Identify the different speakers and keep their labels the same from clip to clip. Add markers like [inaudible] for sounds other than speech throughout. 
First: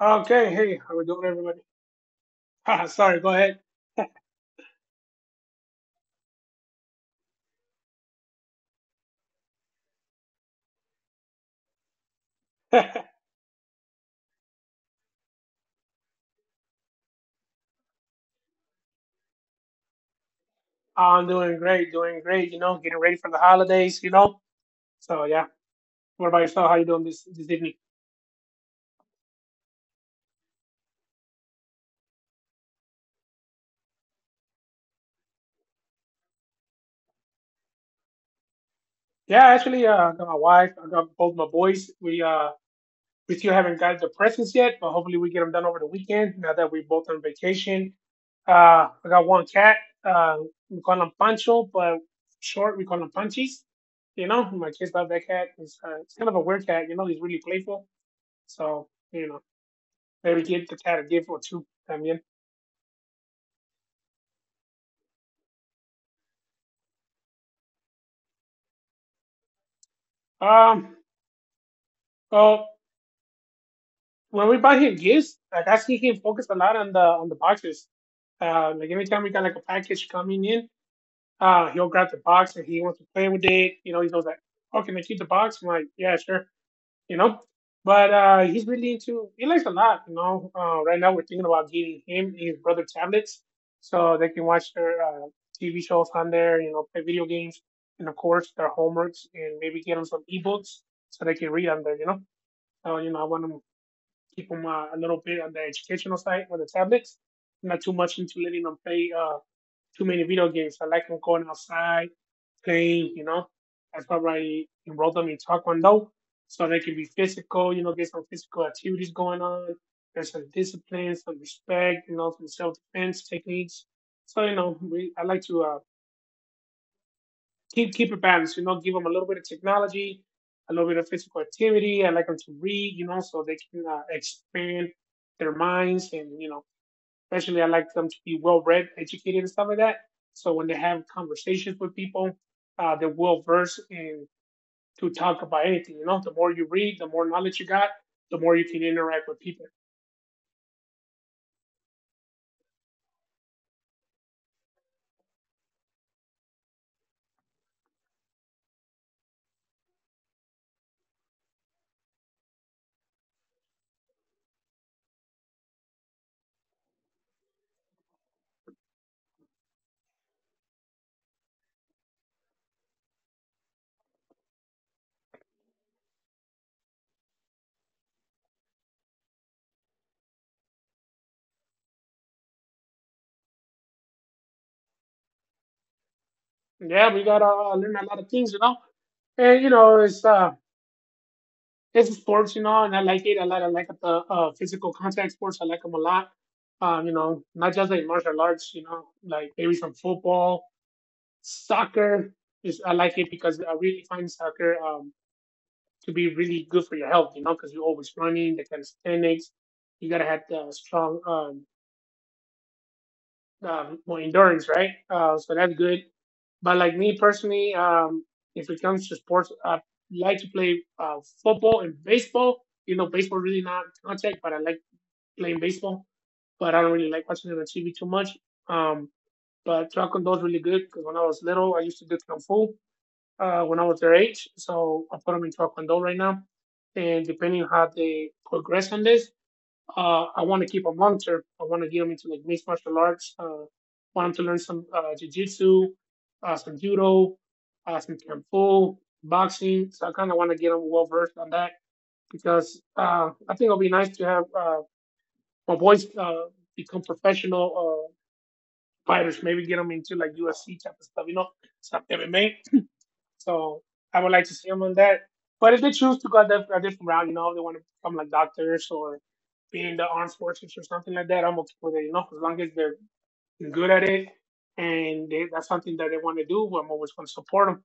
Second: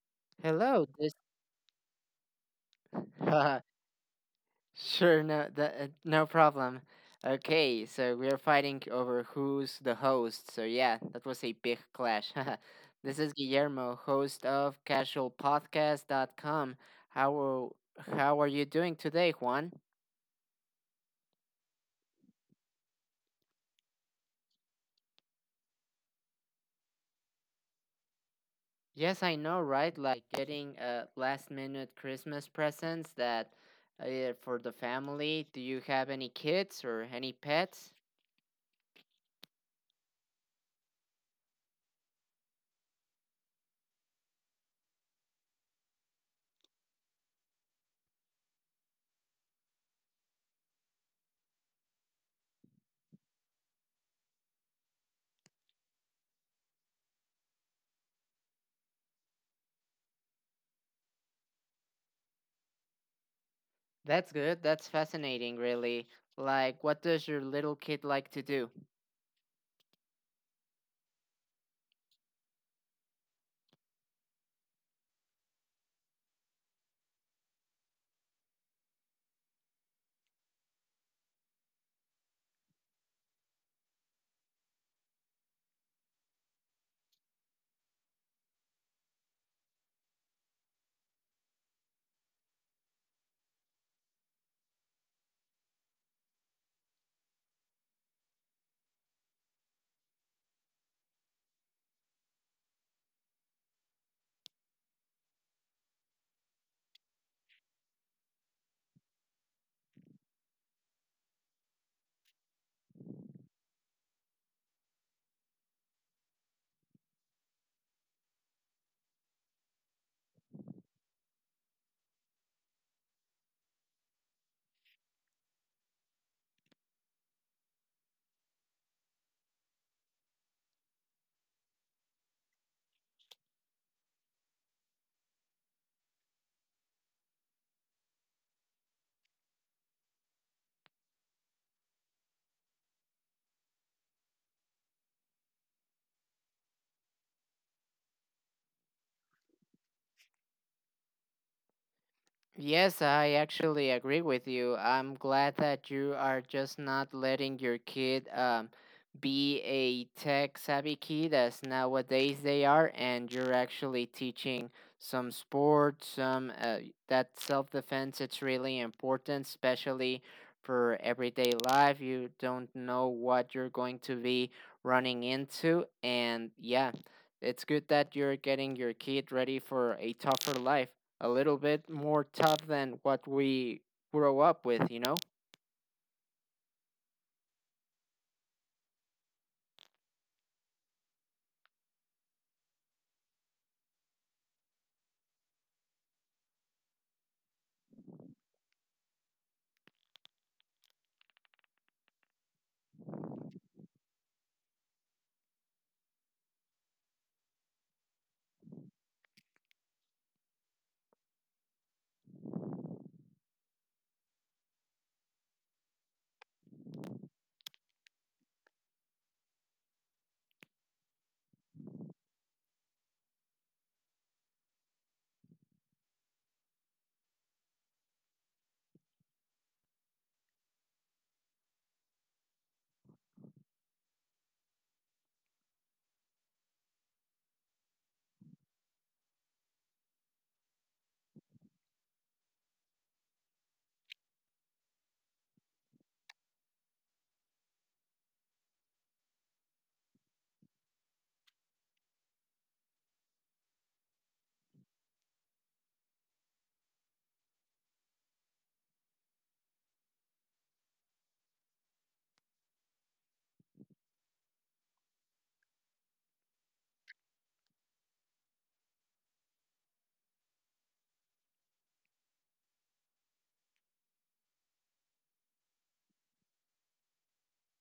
Speaker 1: Okay, hey,
Speaker 2: Hello,
Speaker 1: how we
Speaker 2: this
Speaker 1: doing, everybody? [laughs] Sorry, go ahead.
Speaker 2: [laughs] Sure, no, problem. Okay, so we're fighting over who's the host. So yeah, that was a big clash. [laughs] This is Guillermo, host of casualpodcast.com. How are, how are you doing today, Juan?
Speaker 1: [laughs] I'm doing great, doing great. You know, getting ready for the holidays. You know, so yeah. What about yourself? How you doing this evening?
Speaker 2: Yes, I know, right? Like getting last minute Christmas presents that for the family. Do you have any kids or any pets?
Speaker 1: Yeah, actually, I got my wife. I got both my boys. We still haven't got the presents yet, but hopefully we get them done over the weekend. Now that we're both on vacation, I got one cat. Uh, we call him Pancho, but short we call him Punchies. You know, my kids love that cat. It's kind of a weird cat. You know, he's really playful. So you know. Maybe Kid the cat a gift or two también.
Speaker 2: That's good. That's fascinating, really. Like, what does your little kid like to do?
Speaker 1: Um, so when we buy him gifts, like I see him focus a lot on the boxes. Like every time we got like a package coming in, he'll grab the box and he wants to play with it. You know, he goes like, "Oh, can I keep the box?" I'm like, "Yeah, sure." you know. But he's really into he likes a lot, you know. Right now we're thinking about getting him and his brother tablets so they can watch their TV shows on there, you know, play video games, and of course their homeworks, and maybe get them some ebooks so they can read on there, you know. So you know, I want to keep them a little bit on the educational side with the tablets, not too much into letting them play. Too many video games. I like them going outside, playing, you know. That's why I enrolled them in Taekwondo so they can be physical, you know, get some physical activities going on. There's some discipline, some respect, you know, some self defense techniques. So, you know, we, I like to keep it balanced, you know, give them a little bit of technology, a little bit of physical activity. I like them to read, you know, so they can expand their minds and, you know, especially, I like them to be well read, educated, and stuff like that. So when they have conversations with people, they're well versed in to talk about anything. You know, the more you read, the more knowledge you got, the more you can interact with people.
Speaker 2: Yes, I actually agree with you. I'm glad that you are just not letting your kid be a tech savvy kid as nowadays they are, and you're actually teaching some sports, some that self defense. It's really important, especially for everyday life. You don't know what you're going to be running into, and yeah, it's good that you're getting your kid ready for a tougher life, a little bit more tough than what we grow up with, you know?
Speaker 1: Yeah, we gotta learn a lot of things, you know. And you know, it's sports, you know, and I like it a lot. I like the physical contact sports. I like them a lot. You know, not just like martial arts, you know, like maybe some football, soccer. Just, I like it because I really find soccer to be really good for your health, you know, because you're always running, the calisthenics. You gotta have the strong, more endurance, right? So that's good. But like me personally, if it comes to sports, I like to play football and baseball. You know, baseball really not contact, but I like playing baseball. But I don't really like watching it on TV too much. Um, but taekwondo is really good because when I was little, I used to do kung fu. When I was their age. So I put them in Taekwondo right now. And depending on how they progress on this, I want to keep a monitor. I want to get them into like mixed martial arts. Want them to learn some jiu-jitsu, some judo, some kung fu, boxing. So I kind of want to get them well versed on that because I think it'll be nice to have my boys become professional fighters. Maybe get them into like UFC type of stuff, you know, stuff MMA. So I would like to see them on that. But if they choose to go that a different route, you know, if they want to become like doctors or be in the armed forces or something like that, I'm okay with it. You know, as long as they're good at it and they, that's something that they want to do, I'm always going to support them.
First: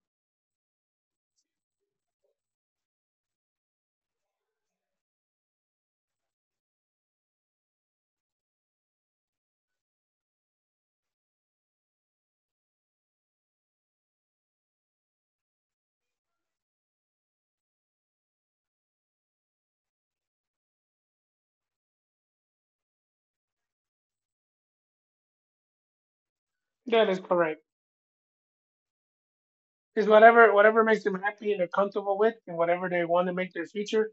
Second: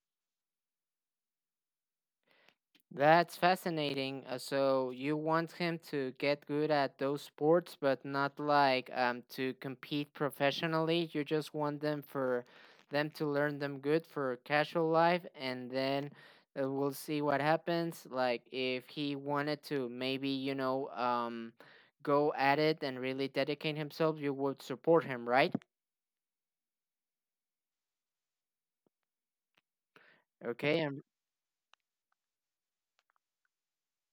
Speaker 2: That's fascinating. So you want him to get good at those sports, but not like to compete professionally. You just want them for them to learn them good for casual life, and then we'll see what happens. Like if he wanted to, maybe go at it and really dedicate himself, you would support him, right?
Speaker 1: That is correct. It's whatever
Speaker 2: Okay.
Speaker 1: makes them happy and they're comfortable with, and whatever they want to make their future.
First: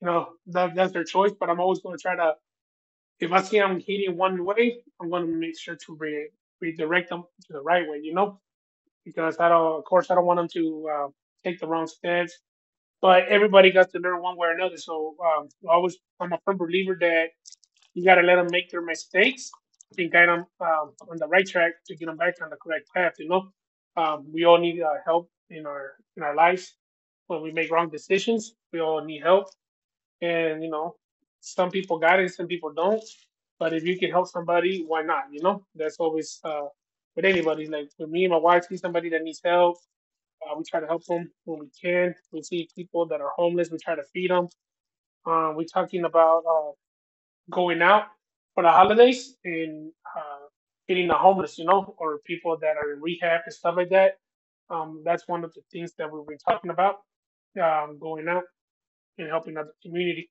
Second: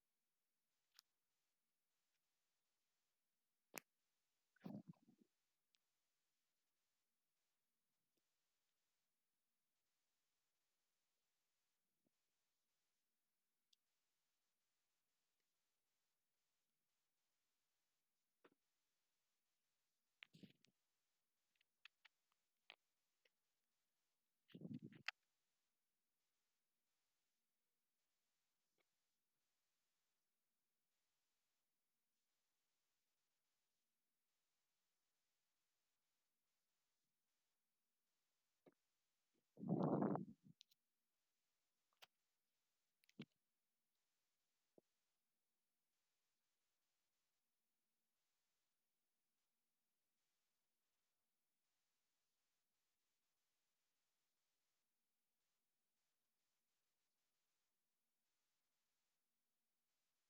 Speaker 1: You know, that's their choice. But I'm always going to try to. If I see I'm heading one way, I'm going to make sure to redirect them to the right way. You know because I don't, of course, I don't want them to take the wrong stance. But everybody got to learn one way or another. So always, I'm a firm believer that you got to let them make their mistakes and guide them on the right track to get them back on the correct path. You know, we all need help in our lives when we make wrong decisions. We all need help, and you know, some people got it, some people don't. But if you can help somebody, why not? You know, that's always with anybody. Like with me my wife, sees somebody that needs help, we try to help them when we can. We see people that are homeless. We try to feed them. We're talking about going out for the holidays and uh, feeding the homeless, you know, or people that are in rehab and stuff like that. That's one of the things that we've been talking about, going out and helping out the community.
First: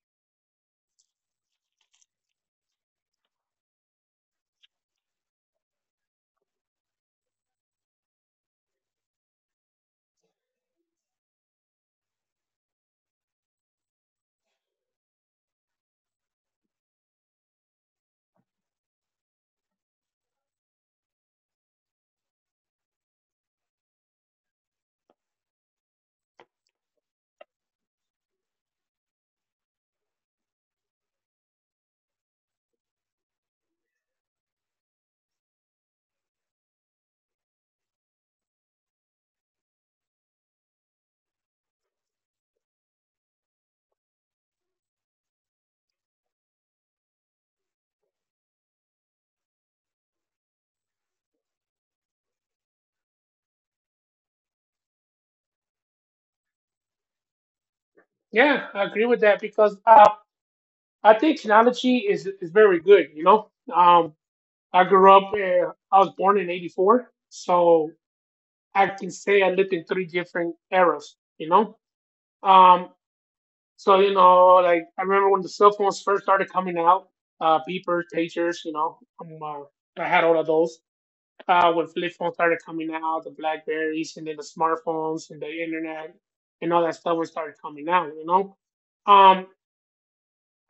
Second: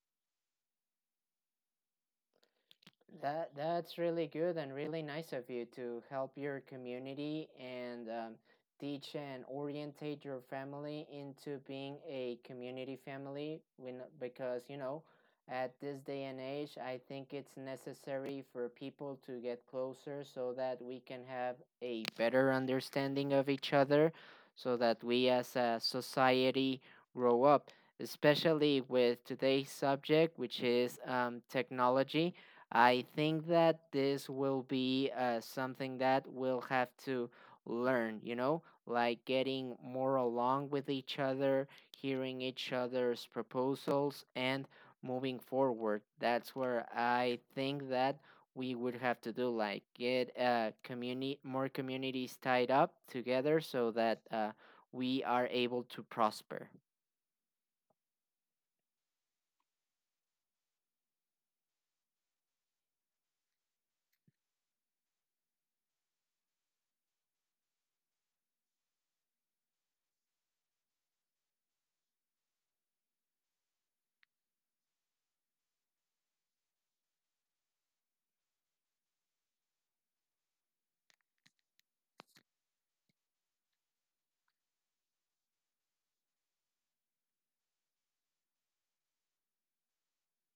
Speaker 2: That that's really good and really nice of you to help your community, and teach and orientate your family into being a community family. When because you know, at this day and age, I think it's necessary for people to get closer so that we can have a better understanding of each other, so that we as a society grow up. Especially with today's subject, which is technology. I think that this will be something that we'll have to learn, you know, like getting more along with each other, hearing each other's proposals, and moving forward. That's where I think that we would have to do, like get community, more communities tied up together so that we are able to prosper.
Speaker 1: Yeah, I agree with that because I think technology is very good. You know, um, I grew up, I was born in '84, so I can say I lived in three different eras, you know? Um, so, you know, like I remember when the cell phones first started coming out, beepers, pagers, you know, I had all of those. When flip phones started coming out, the Blackberries, and then the smartphones and the internet and all that stuff was started coming out, you know? Um,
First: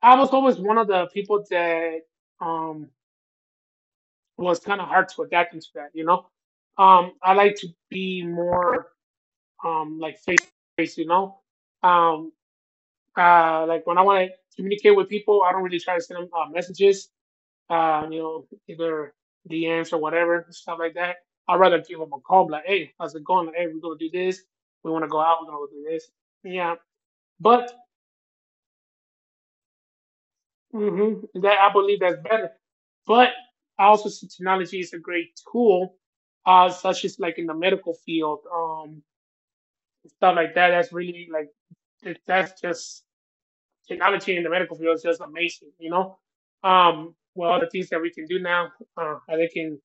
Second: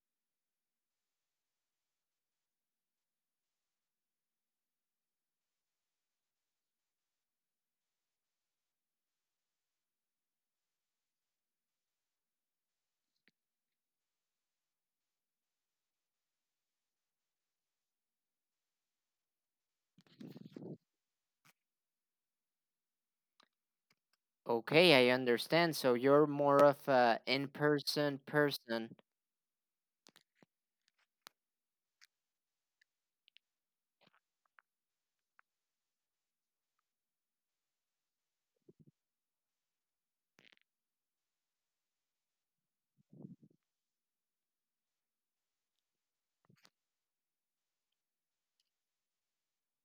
Speaker 1: I was always one of the people that um, was kind of hard to adapt into that, you know? I like to be more like face to face, you know. Um, like when I want to communicate with people, I don't really try to send them messages, you know, either DMs or whatever, stuff like that. I'd rather give them a call, like, hey, how's it going? Like, hey, we're gonna do this. We want to
Speaker 2: Okay, I
Speaker 1: go out. We're gonna
Speaker 2: understand.
Speaker 1: do
Speaker 2: So
Speaker 1: this.
Speaker 2: you're more
Speaker 1: Yeah,
Speaker 2: of a
Speaker 1: but
Speaker 2: in-person person.
Speaker 1: that I believe that's better. But I also see technology is a great tool, such as like in the medical field, stuff like that. That's really like that's just technology in the medical field is just amazing, you know. With all the things that we can do now, they can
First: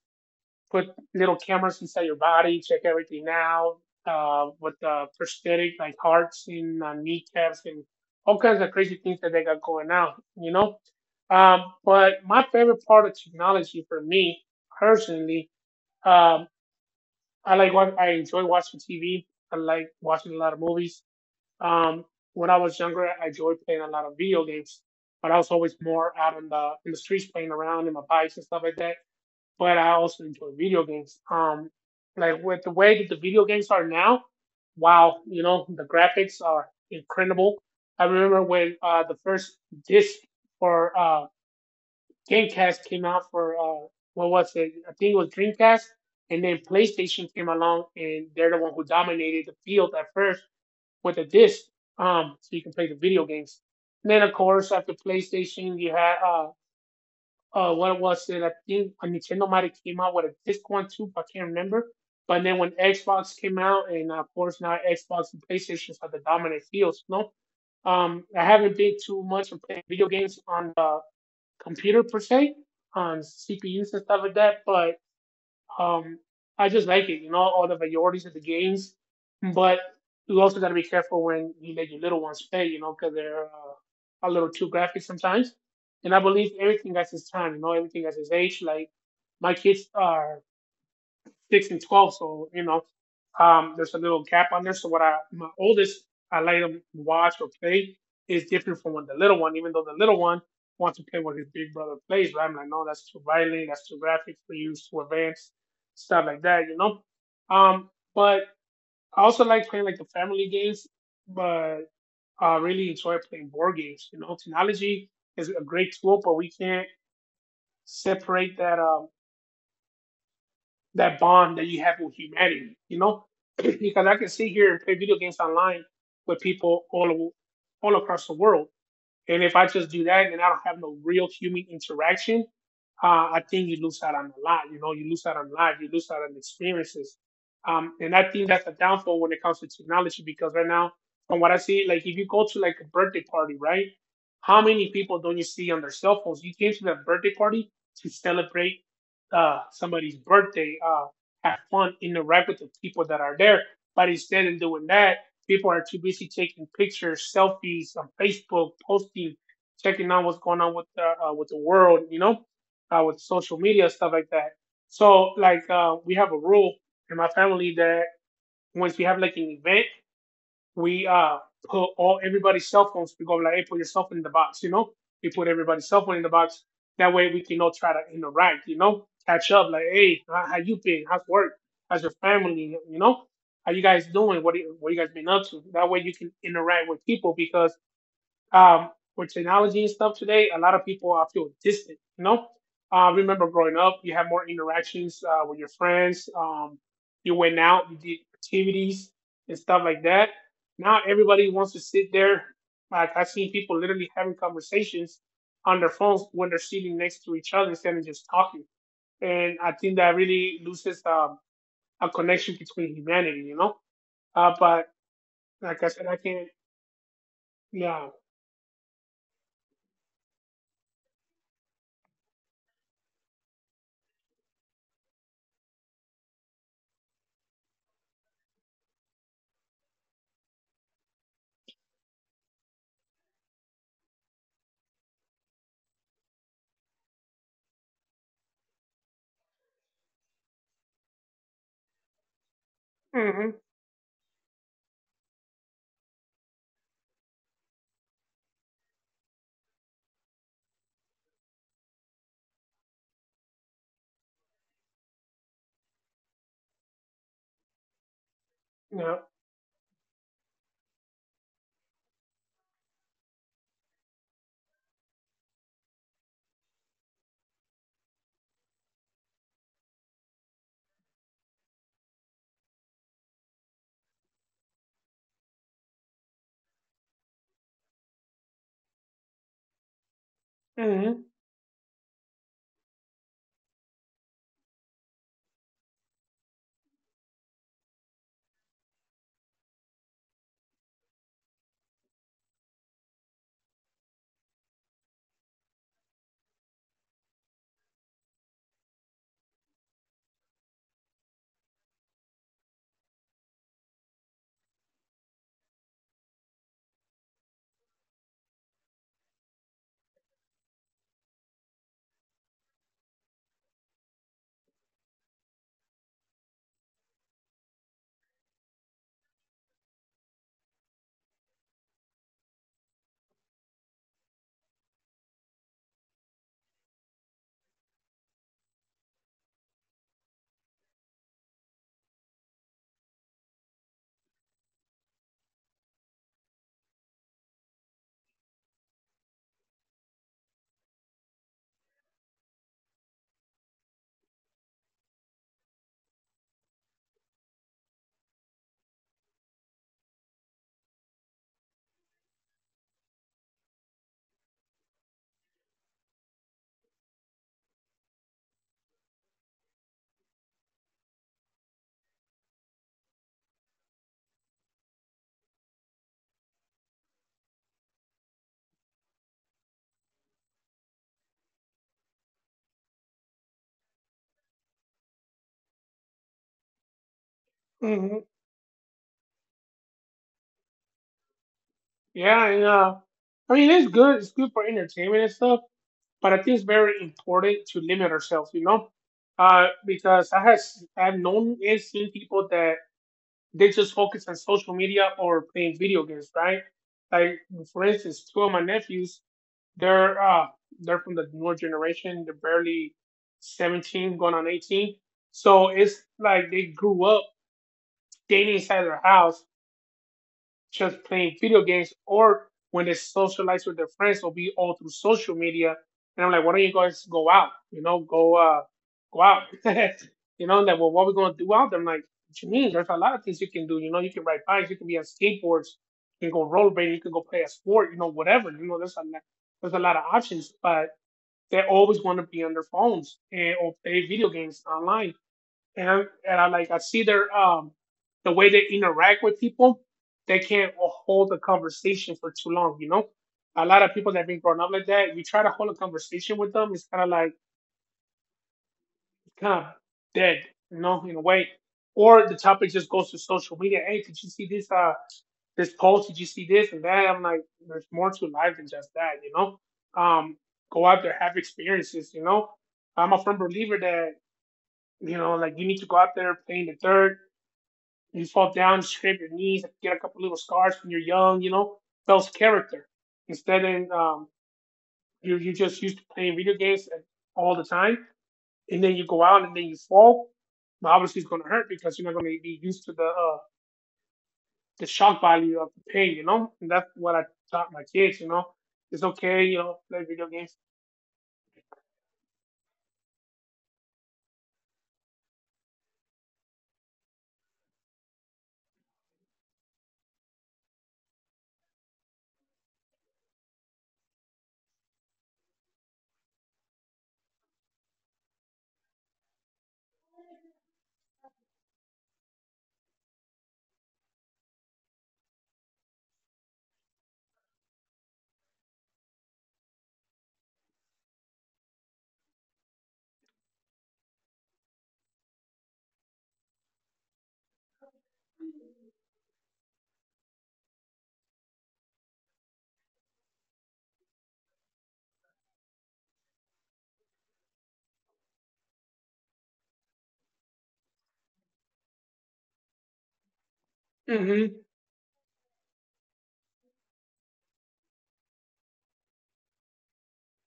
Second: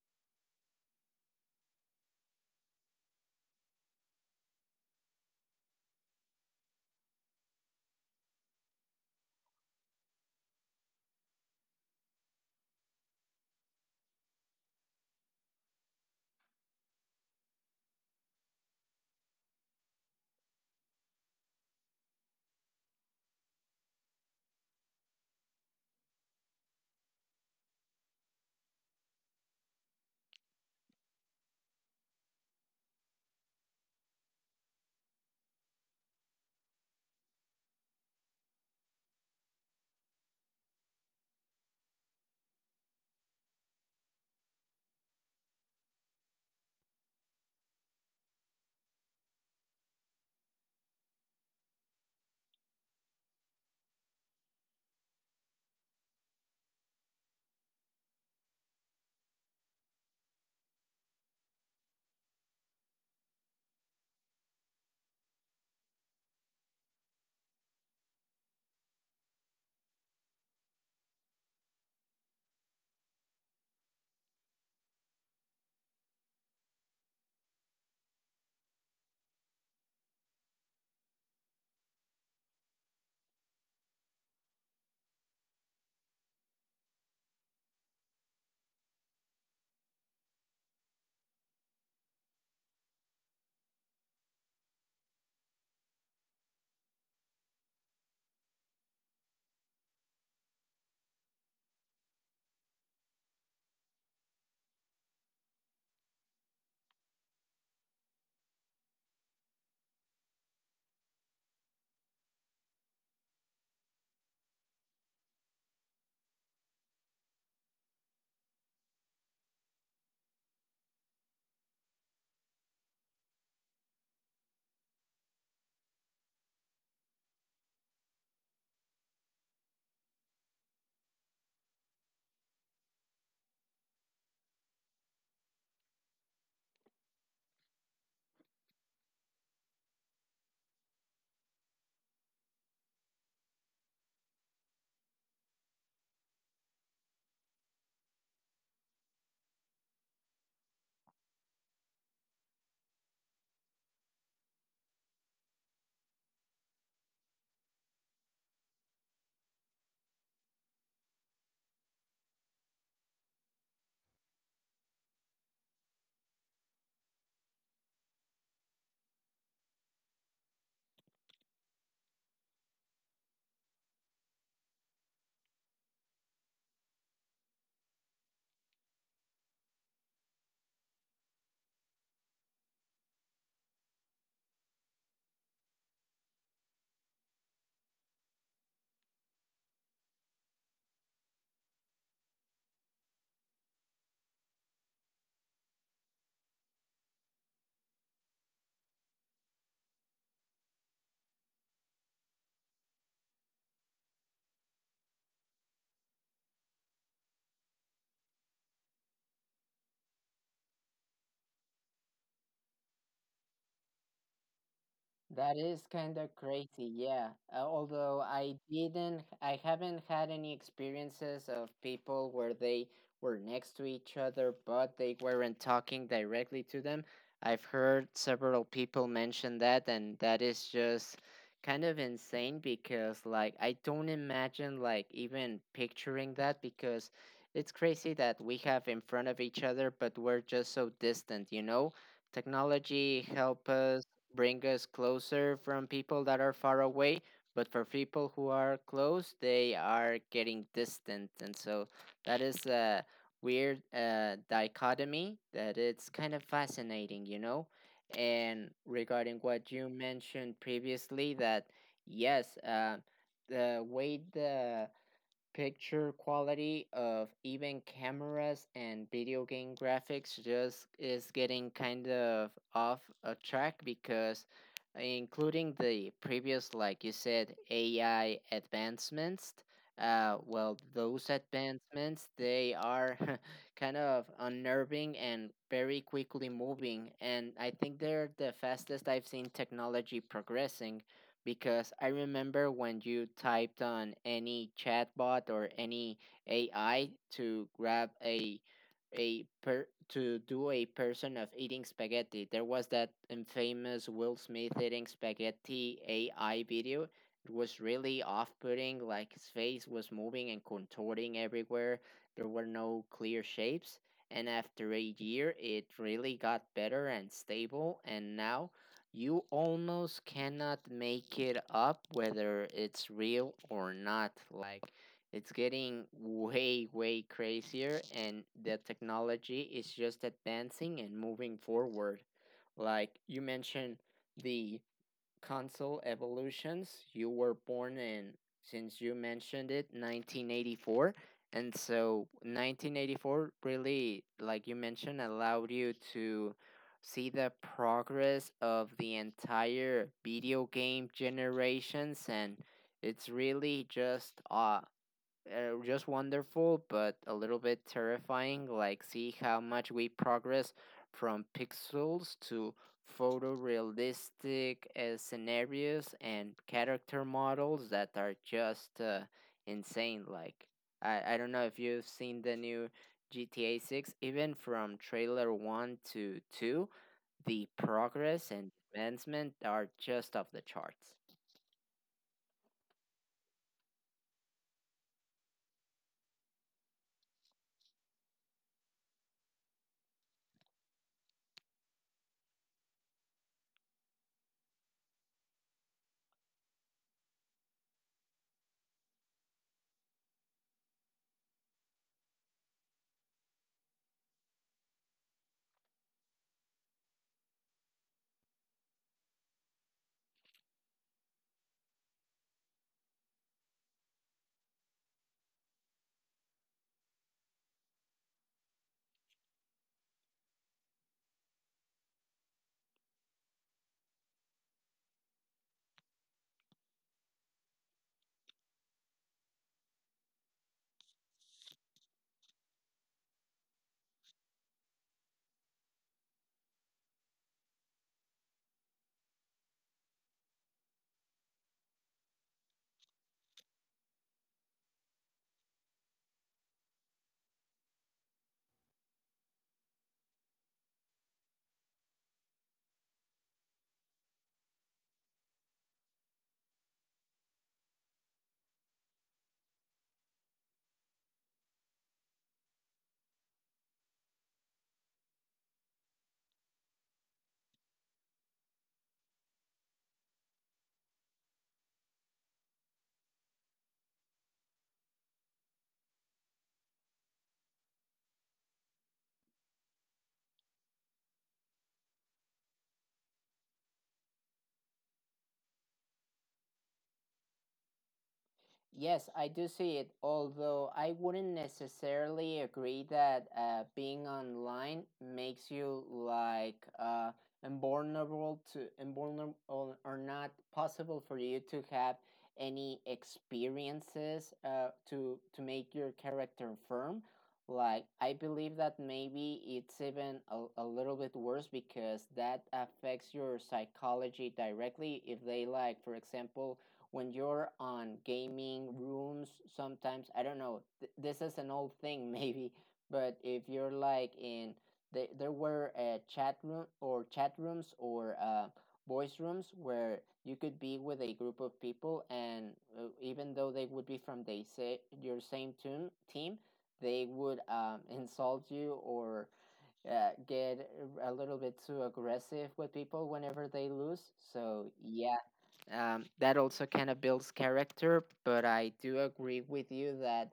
Speaker 1: put little cameras inside your body, check everything out with prosthetic like hearts and kneecaps and all kinds of crazy things that they got going on, you know. But my favorite part of technology for me personally, um, I like what I enjoy watching TV. I like watching a lot of movies. Um, when I was younger, I enjoyed playing a lot of video games, but I was always more out in the streets playing around in my bikes and stuff like that. But I also enjoy video games. Like with the way that the video games are now, wow, you know the graphics are incredible. I remember when the first disc for GameCast came out for what was it? I think it was Dreamcast, and then PlayStation came along, and they're the one who dominated the field at first with a disc, so you can play the video games. And then of course after PlayStation, you had what was it? I think Nintendo might have came out with a disc one too, but I can't remember. But then when Xbox came out, and of course now Xbox and PlayStation are the dominant fields. You know, I haven't been too much of playing video games on the computer per se, on CPUs and stuff like that. But um, I just like it, you know, all the varieties of the games. But you also got to be careful when you let your little ones play, you know, because they're a little too graphic sometimes. And I believe everything has its time, you know, everything has its age. Like my kids are 6 and 12, so you know, there's a little gap on there. So what I my oldest I let him watch or play is different from what the little one, even though the little one wants to play what his big brother plays. But I'm like, no, that's too violent, that's too graphic for you, it's too advanced, stuff like that, you know. But I also like playing like the family games, but I really enjoy playing board games. You know, technology is a great tool, but we can't separate that that bond that you have with humanity, you know? [clears throat] Because I can sit here and play video games online with people all across the world. And if I just do that and I don't have no real human interaction, I think you lose out on a lot. You know, you lose out on life, you lose out on experiences. And I think that's a downfall when it comes to technology because right now, from what I see, like if you go to like a birthday party, right? How many people don't you see on their cell phones? You came to that birthday party to celebrate somebody's birthday, have fun, interact with the people that are there. But instead of doing that, people are too busy taking pictures, selfies on Facebook, posting, checking out what's going on with the world, you know, with social media stuff like that. So like, we have a rule in my family that once we have like an event we put all everybody's cell phones. We go like, hey, put your cell phone in the box, you know. We put everybody's cell phone in the box. That way we can all try to interact, you know, catch up. Like, hey, how you been? How's work? How's your family? You know, how you guys doing? What you guys been up to? That way you can interact with people because um, with technology and stuff today, a lot of people feel distant. You know, remember growing up, you had more interactions with your friends. You went out, you did activities and stuff like that. Now everybody wants to sit there. Like I've seen people literally having conversations on their phones when they're sitting next to each other instead of just talking. And I think that really loses a connection between humanity. You know, but
Speaker 2: That
Speaker 1: like
Speaker 2: is
Speaker 1: I said,
Speaker 2: kind
Speaker 1: I
Speaker 2: of
Speaker 1: can't.
Speaker 2: crazy, yeah.
Speaker 1: Yeah.
Speaker 2: Although I haven't had any experiences of people where they were next to each other, but they weren't talking directly to them. I've heard several people mention that, and that is just kind of insane because, like, I don't imagine, like, even picturing that because it's crazy that we have in front of each other, but we're just so distant, you know? Technology
Speaker 1: Hmm.
Speaker 2: helps us bring us closer from people that are far away, but for people who are close they are getting distant, and so that is a weird dichotomy that it's kind of fascinating, you know. And
Speaker 1: Yeah.
Speaker 2: regarding what you mentioned previously, that yes, the way the picture quality of even cameras and video game graphics just is getting kind of off a track because, including the previous like you said AI advancements, well those
Speaker 1: Hmm.
Speaker 2: advancements they are [laughs] kind of unnerving and very quickly moving, and I think they're the fastest I've seen technology progressing because I remember when you typed on any chatbot or any AI to grab a per to do a person of eating spaghetti. There was that infamous Will Smith eating spaghetti AI video. It was really off-putting. Like, his face was moving and contorting everywhere. There were no clear shapes. And after a year, it really got better and stable. And now you almost cannot make it up whether it's real or not. Like, it's getting way crazier, and the technology is just advancing and moving forward. Like, you mentioned the console evolutions you were born in, since you mentioned it, 1984, and so 1984 really, like you mentioned, allowed you to see the progress of the entire video game generations. And it's really just wonderful, but a little bit terrifying. Like, see how much we progress from pixels to photorealistic scenarios and character models that are just insane. Like, I don't know if you've seen the new GTA 6, even from trailer 1 to 2, the
Speaker 1: Hmm.
Speaker 2: progress and advancement are just off the charts.
Speaker 1: Yeah, and I mean it's good. It's good for entertainment and stuff, but I think it's very important to limit ourselves, you know, because I've known and seen people that they just focus on social media or playing video games, right? Like for instance, two of my nephews, they're uh, they're from the newer generation. They're barely 17, going on 18, so it's like they grew up dating inside their house just playing video games or when they socialize with their friends will be all through social media. And I'm like, why don't you guys go out? You know, go out. [laughs] You know, and like, well, what are we gonna do out there? I'm like, what you mean? There's a lot of things you can do. You know, you can ride bikes, you can be on skateboards, you can go rollerblading, you can go play a sport, you know, whatever. You know, there's a lot of options, but they're always going to be on their phones and or play video games online and I, and I like I see their the way they interact with people. They can't hold a conversation for too long, you know. A lot of people that have been grown up like that, you try to hold a conversation with them, it's kind of dead, you know, in a way. Or the topic just goes to social media. Hey, did you see this this post? Did you see this and that? I'm like, there's more to life than just that, you know. Um, go out there, have experiences, you know. I'm a firm believer that, you know, like you need to go out there, play in the dirt. You fall down, scrape your knees, get a couple little scars when you're young, you know, builds character. Instead of you're just used to playing video games all the time, and then you go out and then you fall. Well, obviously, it's going to hurt because you're not going to be used to the shock value of the pain, you know? And that's what I taught my kids, you know? It's
Speaker 2: Yes, I
Speaker 1: okay,
Speaker 2: do
Speaker 1: you know,
Speaker 2: see it,
Speaker 1: play video games.
Speaker 2: although I wouldn't necessarily agree that being online makes you like invulnerable or not possible for you to have any experiences to make your character firm. Like, I believe that maybe it's even a little bit worse because that affects your psychology directly if they, like, for example, when you're on gaming rooms sometimes, I don't know, this is an old thing [laughs] maybe, but if you're like in there were chat room or chat rooms or voice rooms where you could be with a group of people, and even though they would be from the say your same team, they would insult you or get a little bit too aggressive with people whenever they lose,
Speaker 1: Mm-hmm.
Speaker 2: so yeah, that also kind of builds character, but I do agree with you that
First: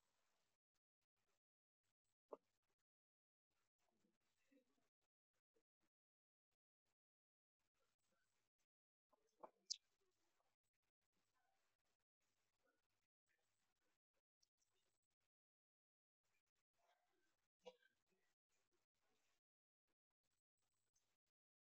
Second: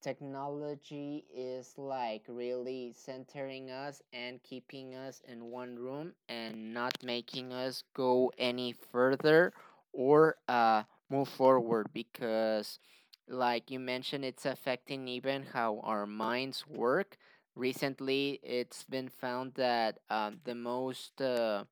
Speaker 2: technology is like really centering us and keeping us in one room and not making us go any further or move forward because, like you mentioned, it's affecting even how our minds work. Recently it's been found that um, the most uh,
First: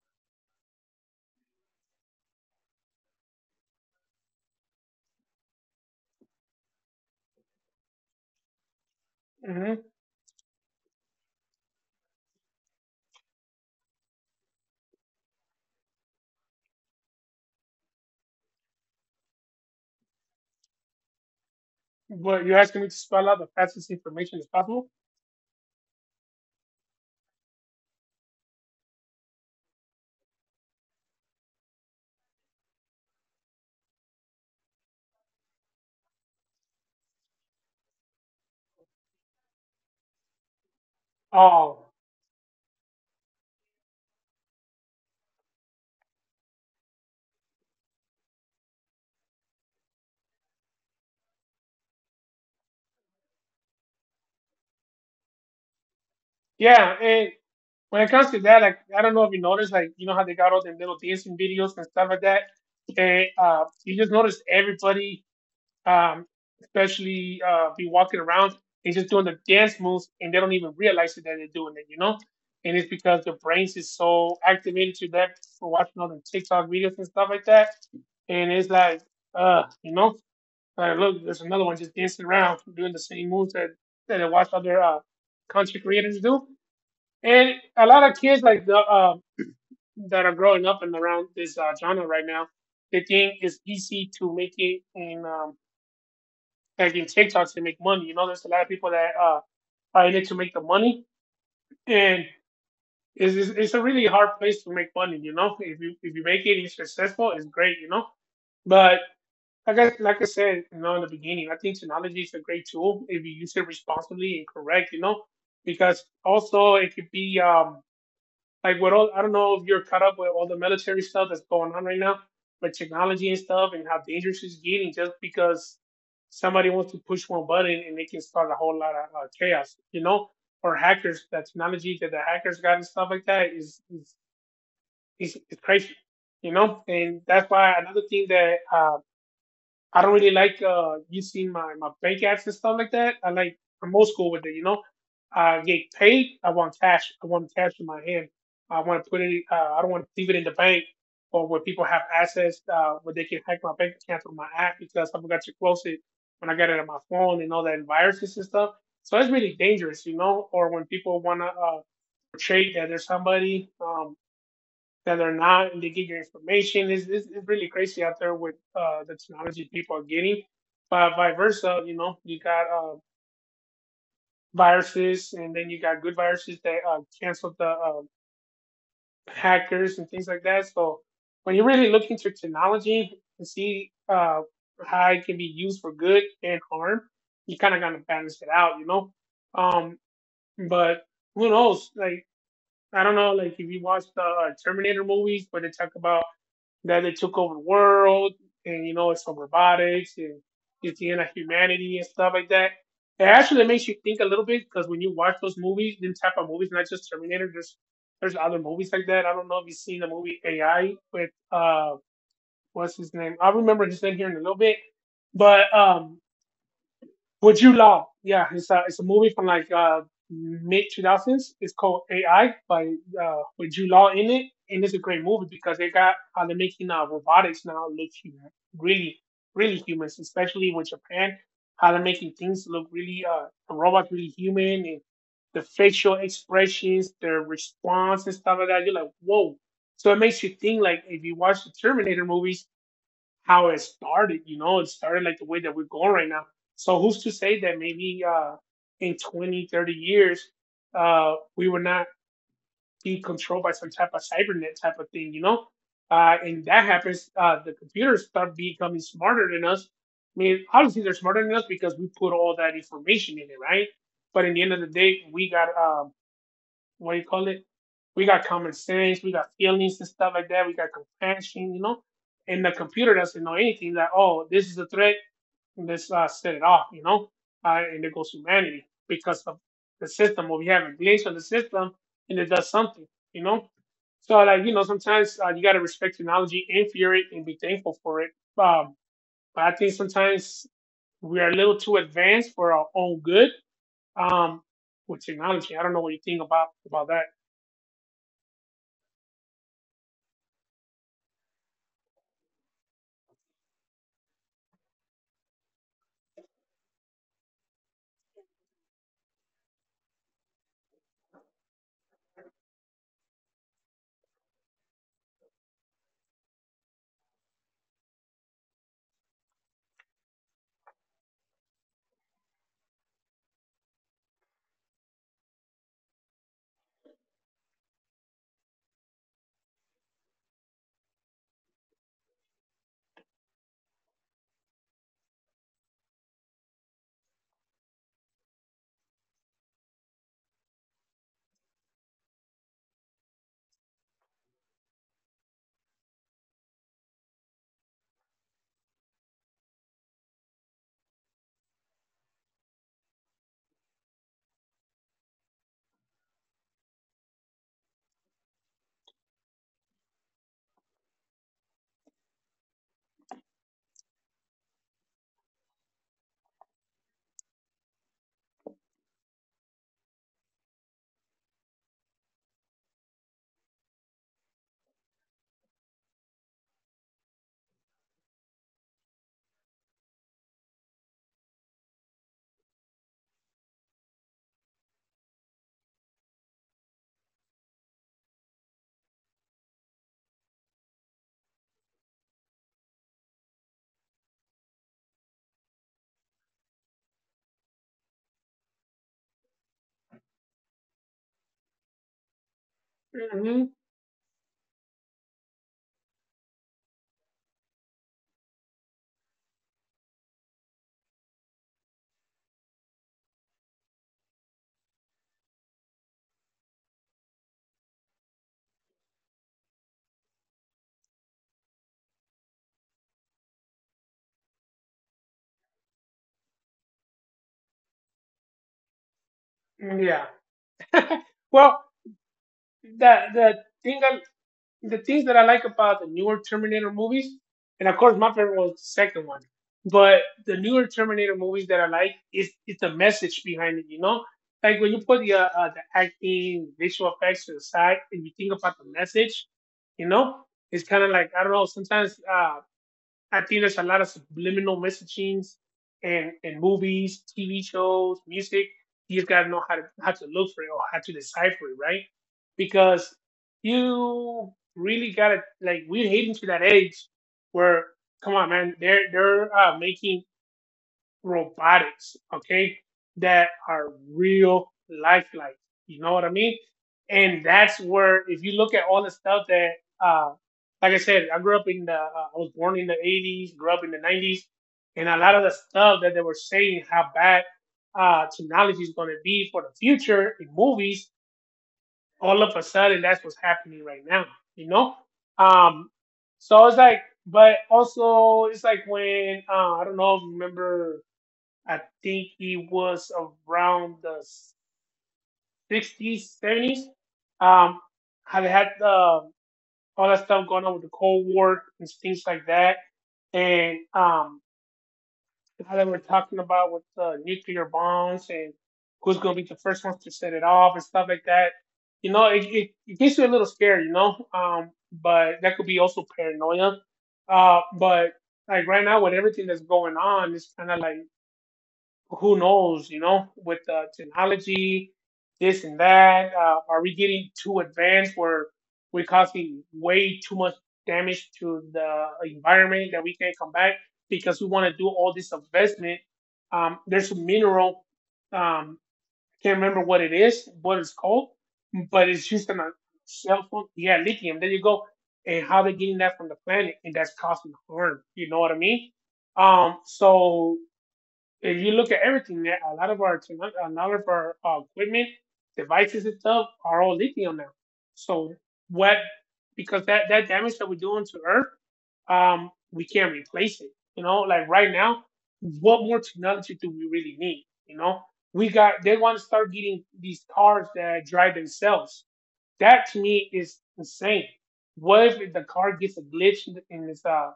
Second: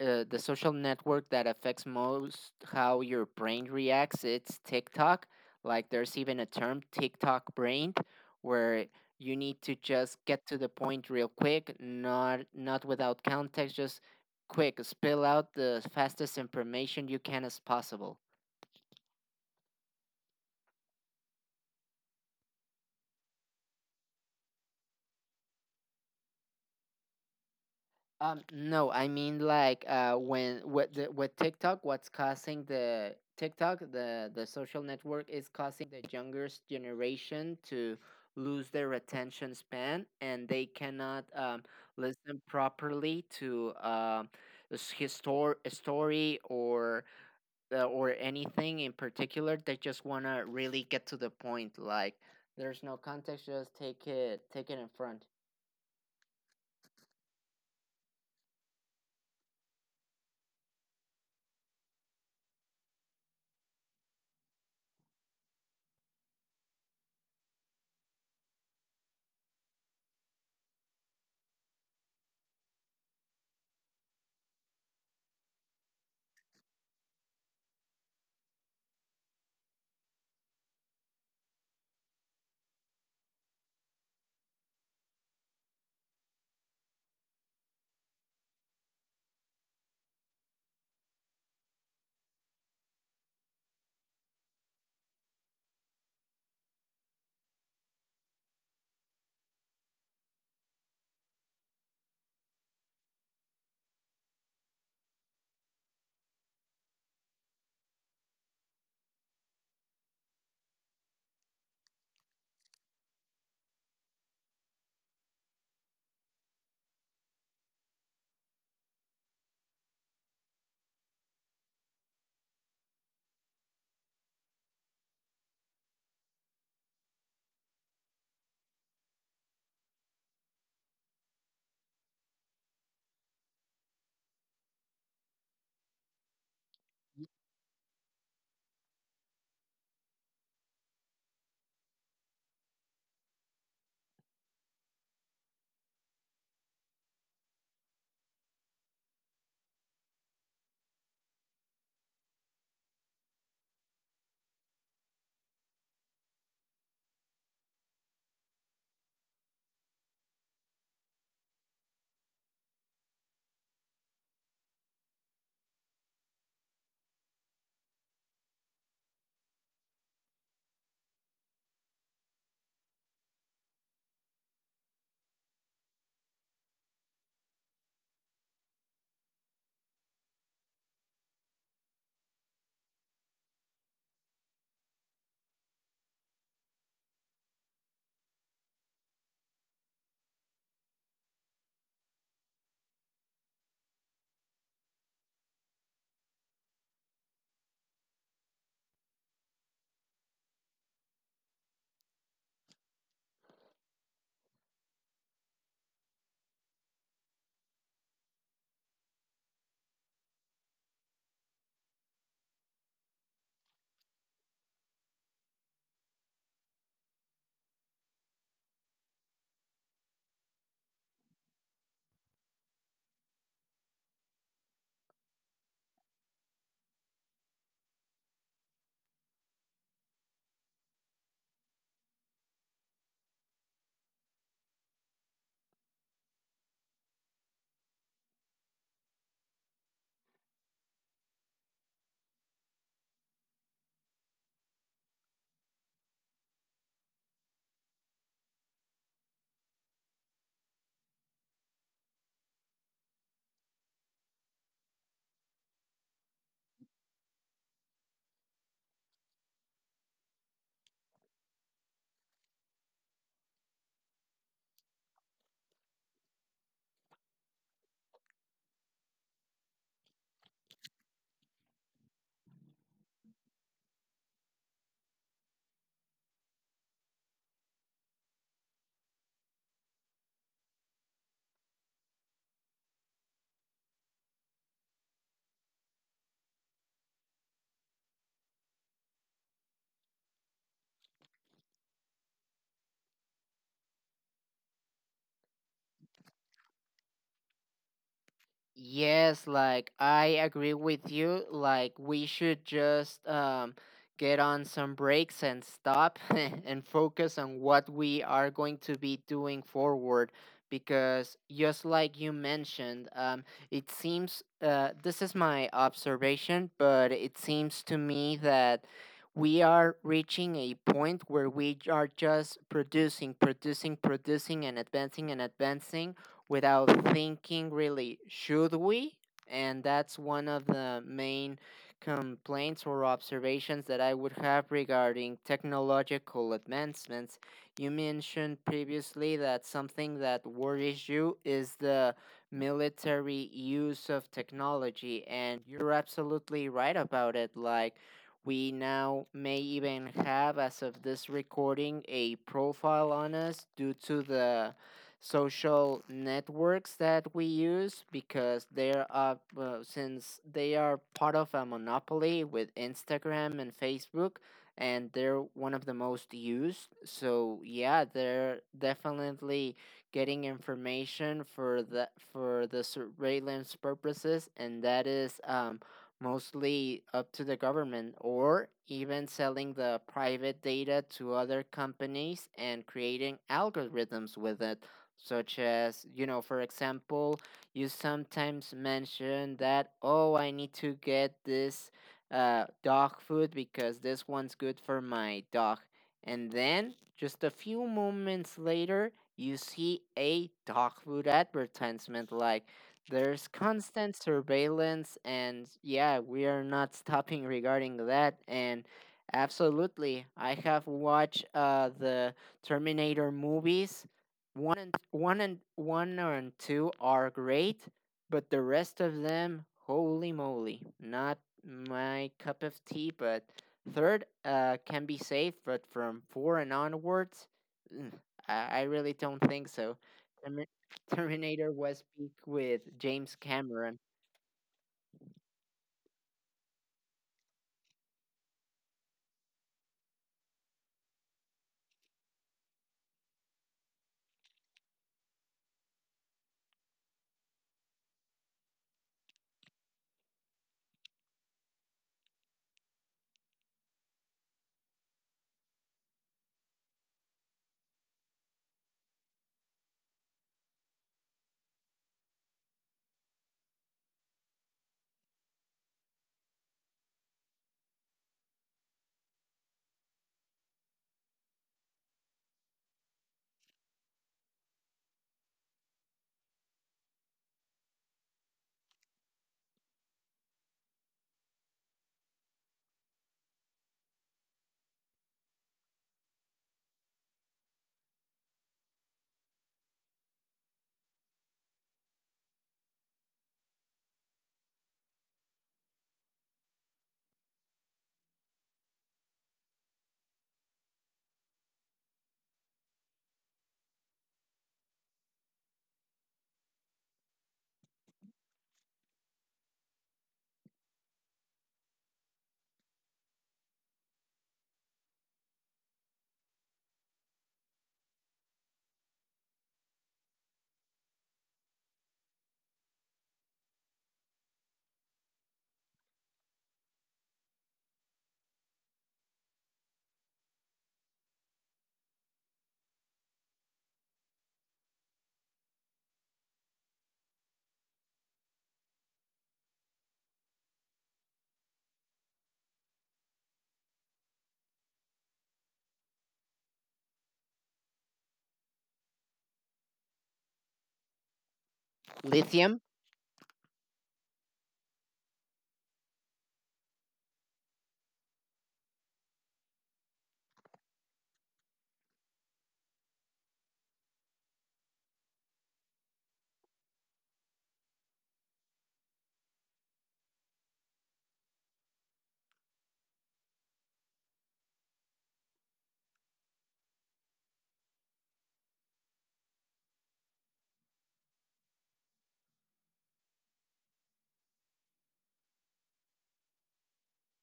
Speaker 2: uh, the social network that affects most how your brain reacts it's TikTok. Like, there's even a term, TikTok brain, where you need to
Speaker 1: Mm-hmm.
Speaker 2: just get to the point real quick, not without context, just quick spill out the fastest information you can as possible.
Speaker 1: But you're asking me to spell out the fastest information as possible?
Speaker 2: No, I mean like, when with TikTok, what's causing the social network, is causing the youngest generation to lose their attention span, and they cannot
Speaker 1: Oh,
Speaker 2: listen properly to s- histor a story or anything in particular. They just wanna really get to the point. Like, there's no context. Just take it in front.
Speaker 1: yeah. And when it comes to that, like I don't know if you noticed, like you know how they got all them little dancing videos and stuff like that. They you just notice everybody, um, especially be walking around and just doing the dance moves, and they don't even realize it that they're doing it, you know. And it's because their brains is so activated to that for watching all the TikTok videos and stuff like that. And it's like, you know, like look, there's another one just dancing around doing the same moves that I watch other content creators do and a lot of kids like the that are growing up and around this genre right now, they think it's easy to make it in like in TikTok to make money. You know, there's a lot of people that are in it to make the money, and it's a really hard place to make money. You know, if you make it, and you're successful, it's great. You know, but I said, you know, in the beginning, I think technology is a great tool if you use it responsibly and correct. You know, because also it could be like with all, I don't know if you're caught up with all the military stuff that's going on right now, with technology and stuff and how dangerous it's getting just because somebody wants to push one button and they can start a whole lot of chaos, you know, or hackers. That technology that the hackers got and stuff like that is crazy, you know. And that's why another thing that I don't really like using my bank apps and stuff like that. I'm old school with it, you know. I get paid, I want cash. I want cash in my hand. I want to put it. I don't want to leave it in the bank or where people have access where they can hack my bank account through my app because I forgot to close it when I got it on my phone and all that and viruses and stuff. So it's really dangerous, you know. Or when people want to portray that there's somebody that are not, and they get your information. It's really crazy out there with the technology people are getting. But vice versa, you know, you got viruses, and then you got good viruses that cancel the hackers and things like that. So when you really look into technology and see how it can be used for good and harm, you kind of got to balance it out, you know. Um, but who knows? Like I don't know, like if you watch the Terminator movies where they talk about that they took over the world, and you know it's from robotics and it's the end of humanity and stuff like that. It actually makes you think a little bit because when you watch those movies, them type of movies, not just Terminator, there's other movies like that. I don't know if you've seen the movie AI with what's his name? I'll remember his name here in a little bit. But would You Love? Yeah, it's a movie from like mid two thousands. It's called AI by with Jude Law in it, and it's a great movie because they got how they're making robotics now look human, really really humans, especially with Japan. How they're making things look really the robots really human and the facial expressions, their response and stuff like that. You're like, whoa. So it makes you think like if you watch the Terminator movies, how it started. You know, it started like the way that we're going right now. So who's to say that maybe in 20, 30 years, we will not be controlled by some type of cybernet type of thing, you know? And that happens, the computers start becoming smarter than us. I mean, obviously they're smarter than us because we put all that information in it, right? But in the end of the day, we got what do you call it? We got common sense, we got feelings and stuff like that, we got compassion, you know. And the computer doesn't know anything that oh, this is a threat, let's set it off, you know. And it goes humanity because of the system or we have a glitch on the system and it does something, you know. So like you know, sometimes, you gotta respect technology and fear it and be thankful for it. Um, but I think sometimes we are a little too advanced for our own good, um, with technology. I don't know what you think about that.
Speaker 2: Yes, like I agree with you. Like, we should just get on some breaks and stop [laughs] and focus on what we are going to be doing forward. Because just like you mentioned, it seems, this is my observation, but it seems to me that we are reaching a point where we are just producing, producing, producing, and advancing without thinking really, should we? And that's one of the main complaints or observations that I would have regarding technological advancements. You mentioned previously that something that worries you is the military use of technology, and you're absolutely right about it. Like, we now may even have, as of this recording, a profile on us due to the social networks that we use because they're up since they are part of a monopoly with Instagram and Facebook, and they're one of the most used, so yeah, they're definitely getting information for the surveillance purposes, and that is mostly up to the government, or even selling the private data to other companies and creating algorithms with it such as, you know, for example, you sometimes mention that, oh, I need to get this dog food because this one's good for my dog. And then, just a few moments later, you see a dog food advertisement. Like, there's
Speaker 1: Mm-hmm.
Speaker 2: constant surveillance, and yeah, we are not stopping regarding that. And absolutely, I have watched the Terminator movies. One and one and two are great, but the rest of them, holy moly, not my cup of tea. But third can be safe, but from four and onwards, mm, I really don't think so.
Speaker 1: Mm, yeah.
Speaker 2: Termi- Terminator
Speaker 1: Well,
Speaker 2: was peak with
Speaker 1: the
Speaker 2: James
Speaker 1: the
Speaker 2: Cameron.
Speaker 1: thing I, the things that I like about the newer Terminator movies, and of course my favorite was the second one, but the newer Terminator movies that I like is the message behind it. You know, like when you put the acting, visual effects to the side, and you think about the message, you know, it's kind of like I don't know. Sometimes, I think there's a lot of subliminal messagings and movies, TV shows, music. You just gotta know how to look for it or how to decipher it, right? Because you really gotta like we're heading to that age where come on man, they're making robotics, okay, that are real lifelike. You know what I mean? And that's where, if you look at all the stuff that, uh, like I said, I grew up in the, I was born in the 80s, grew up in the 90s, and a lot of the stuff that they were saying how bad, technology is going to be for the future in movies, all of a sudden, that's what's happening right now, you know? Um, so it's like, but also, it's like when, I don't know if you remember, I think it was around the 60s, 70s. Um, how they had all that stuff going on with the Cold War and things like that, and how they were talking about with the nuclear bombs and who's going to be the first ones to set it off and stuff like that. You know, it gets you a little scared, you know, but that could be also paranoia. But like right now with everything that's going on, it's kind of like who knows, you know, with technology, this and that. Are we getting too advanced where we're causing way too much damage to the environment that we can't come back because we want to do all this investment? There's a mineral, um, can't remember what it is, what it's called, but it's used on a
Speaker 2: Lithium?
Speaker 1: cell phone. Yeah, lithium. There you go. And how they're getting that from the planet, and that's causing harm. You know what I mean? So if you look at everything, a lot of our equipment, devices and stuff are all lithium now. So what? Because that damage that we're doing to Earth, we can't replace it. You know, like right now, what more technology do we really need? You know, we got they want to start getting these cars that drive themselves. That to me is insane. What if the car gets a glitch in its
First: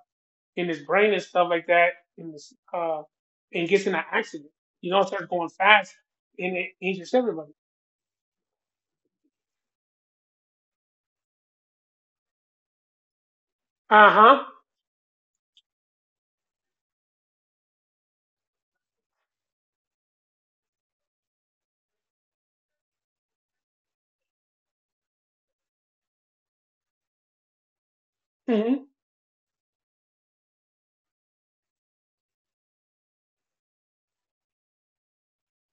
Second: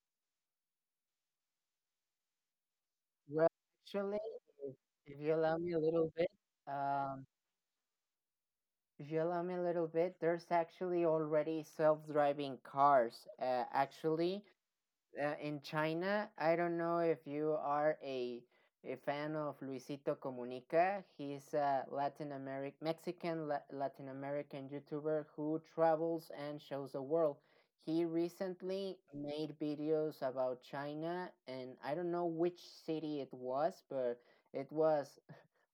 Speaker 1: in his brain and stuff like that, and, uh,
Speaker 2: Well,
Speaker 1: and gets in an
Speaker 2: actually,
Speaker 1: accident.
Speaker 2: if
Speaker 1: You know, it
Speaker 2: if
Speaker 1: starts
Speaker 2: you
Speaker 1: going
Speaker 2: allow me a
Speaker 1: fast
Speaker 2: little bit,
Speaker 1: and it injures
Speaker 2: um,
Speaker 1: everybody.
Speaker 2: There's actually already self-driving cars.
Speaker 1: Uh
Speaker 2: Actually,
Speaker 1: huh.
Speaker 2: in China, I don't know if you are a fan of Luisito Comunica. He's a Latin American, Mexican, Latin American YouTuber who travels and shows the world. He
Speaker 1: Hmm.
Speaker 2: recently made videos about China, and I don't know which city it was, but it was,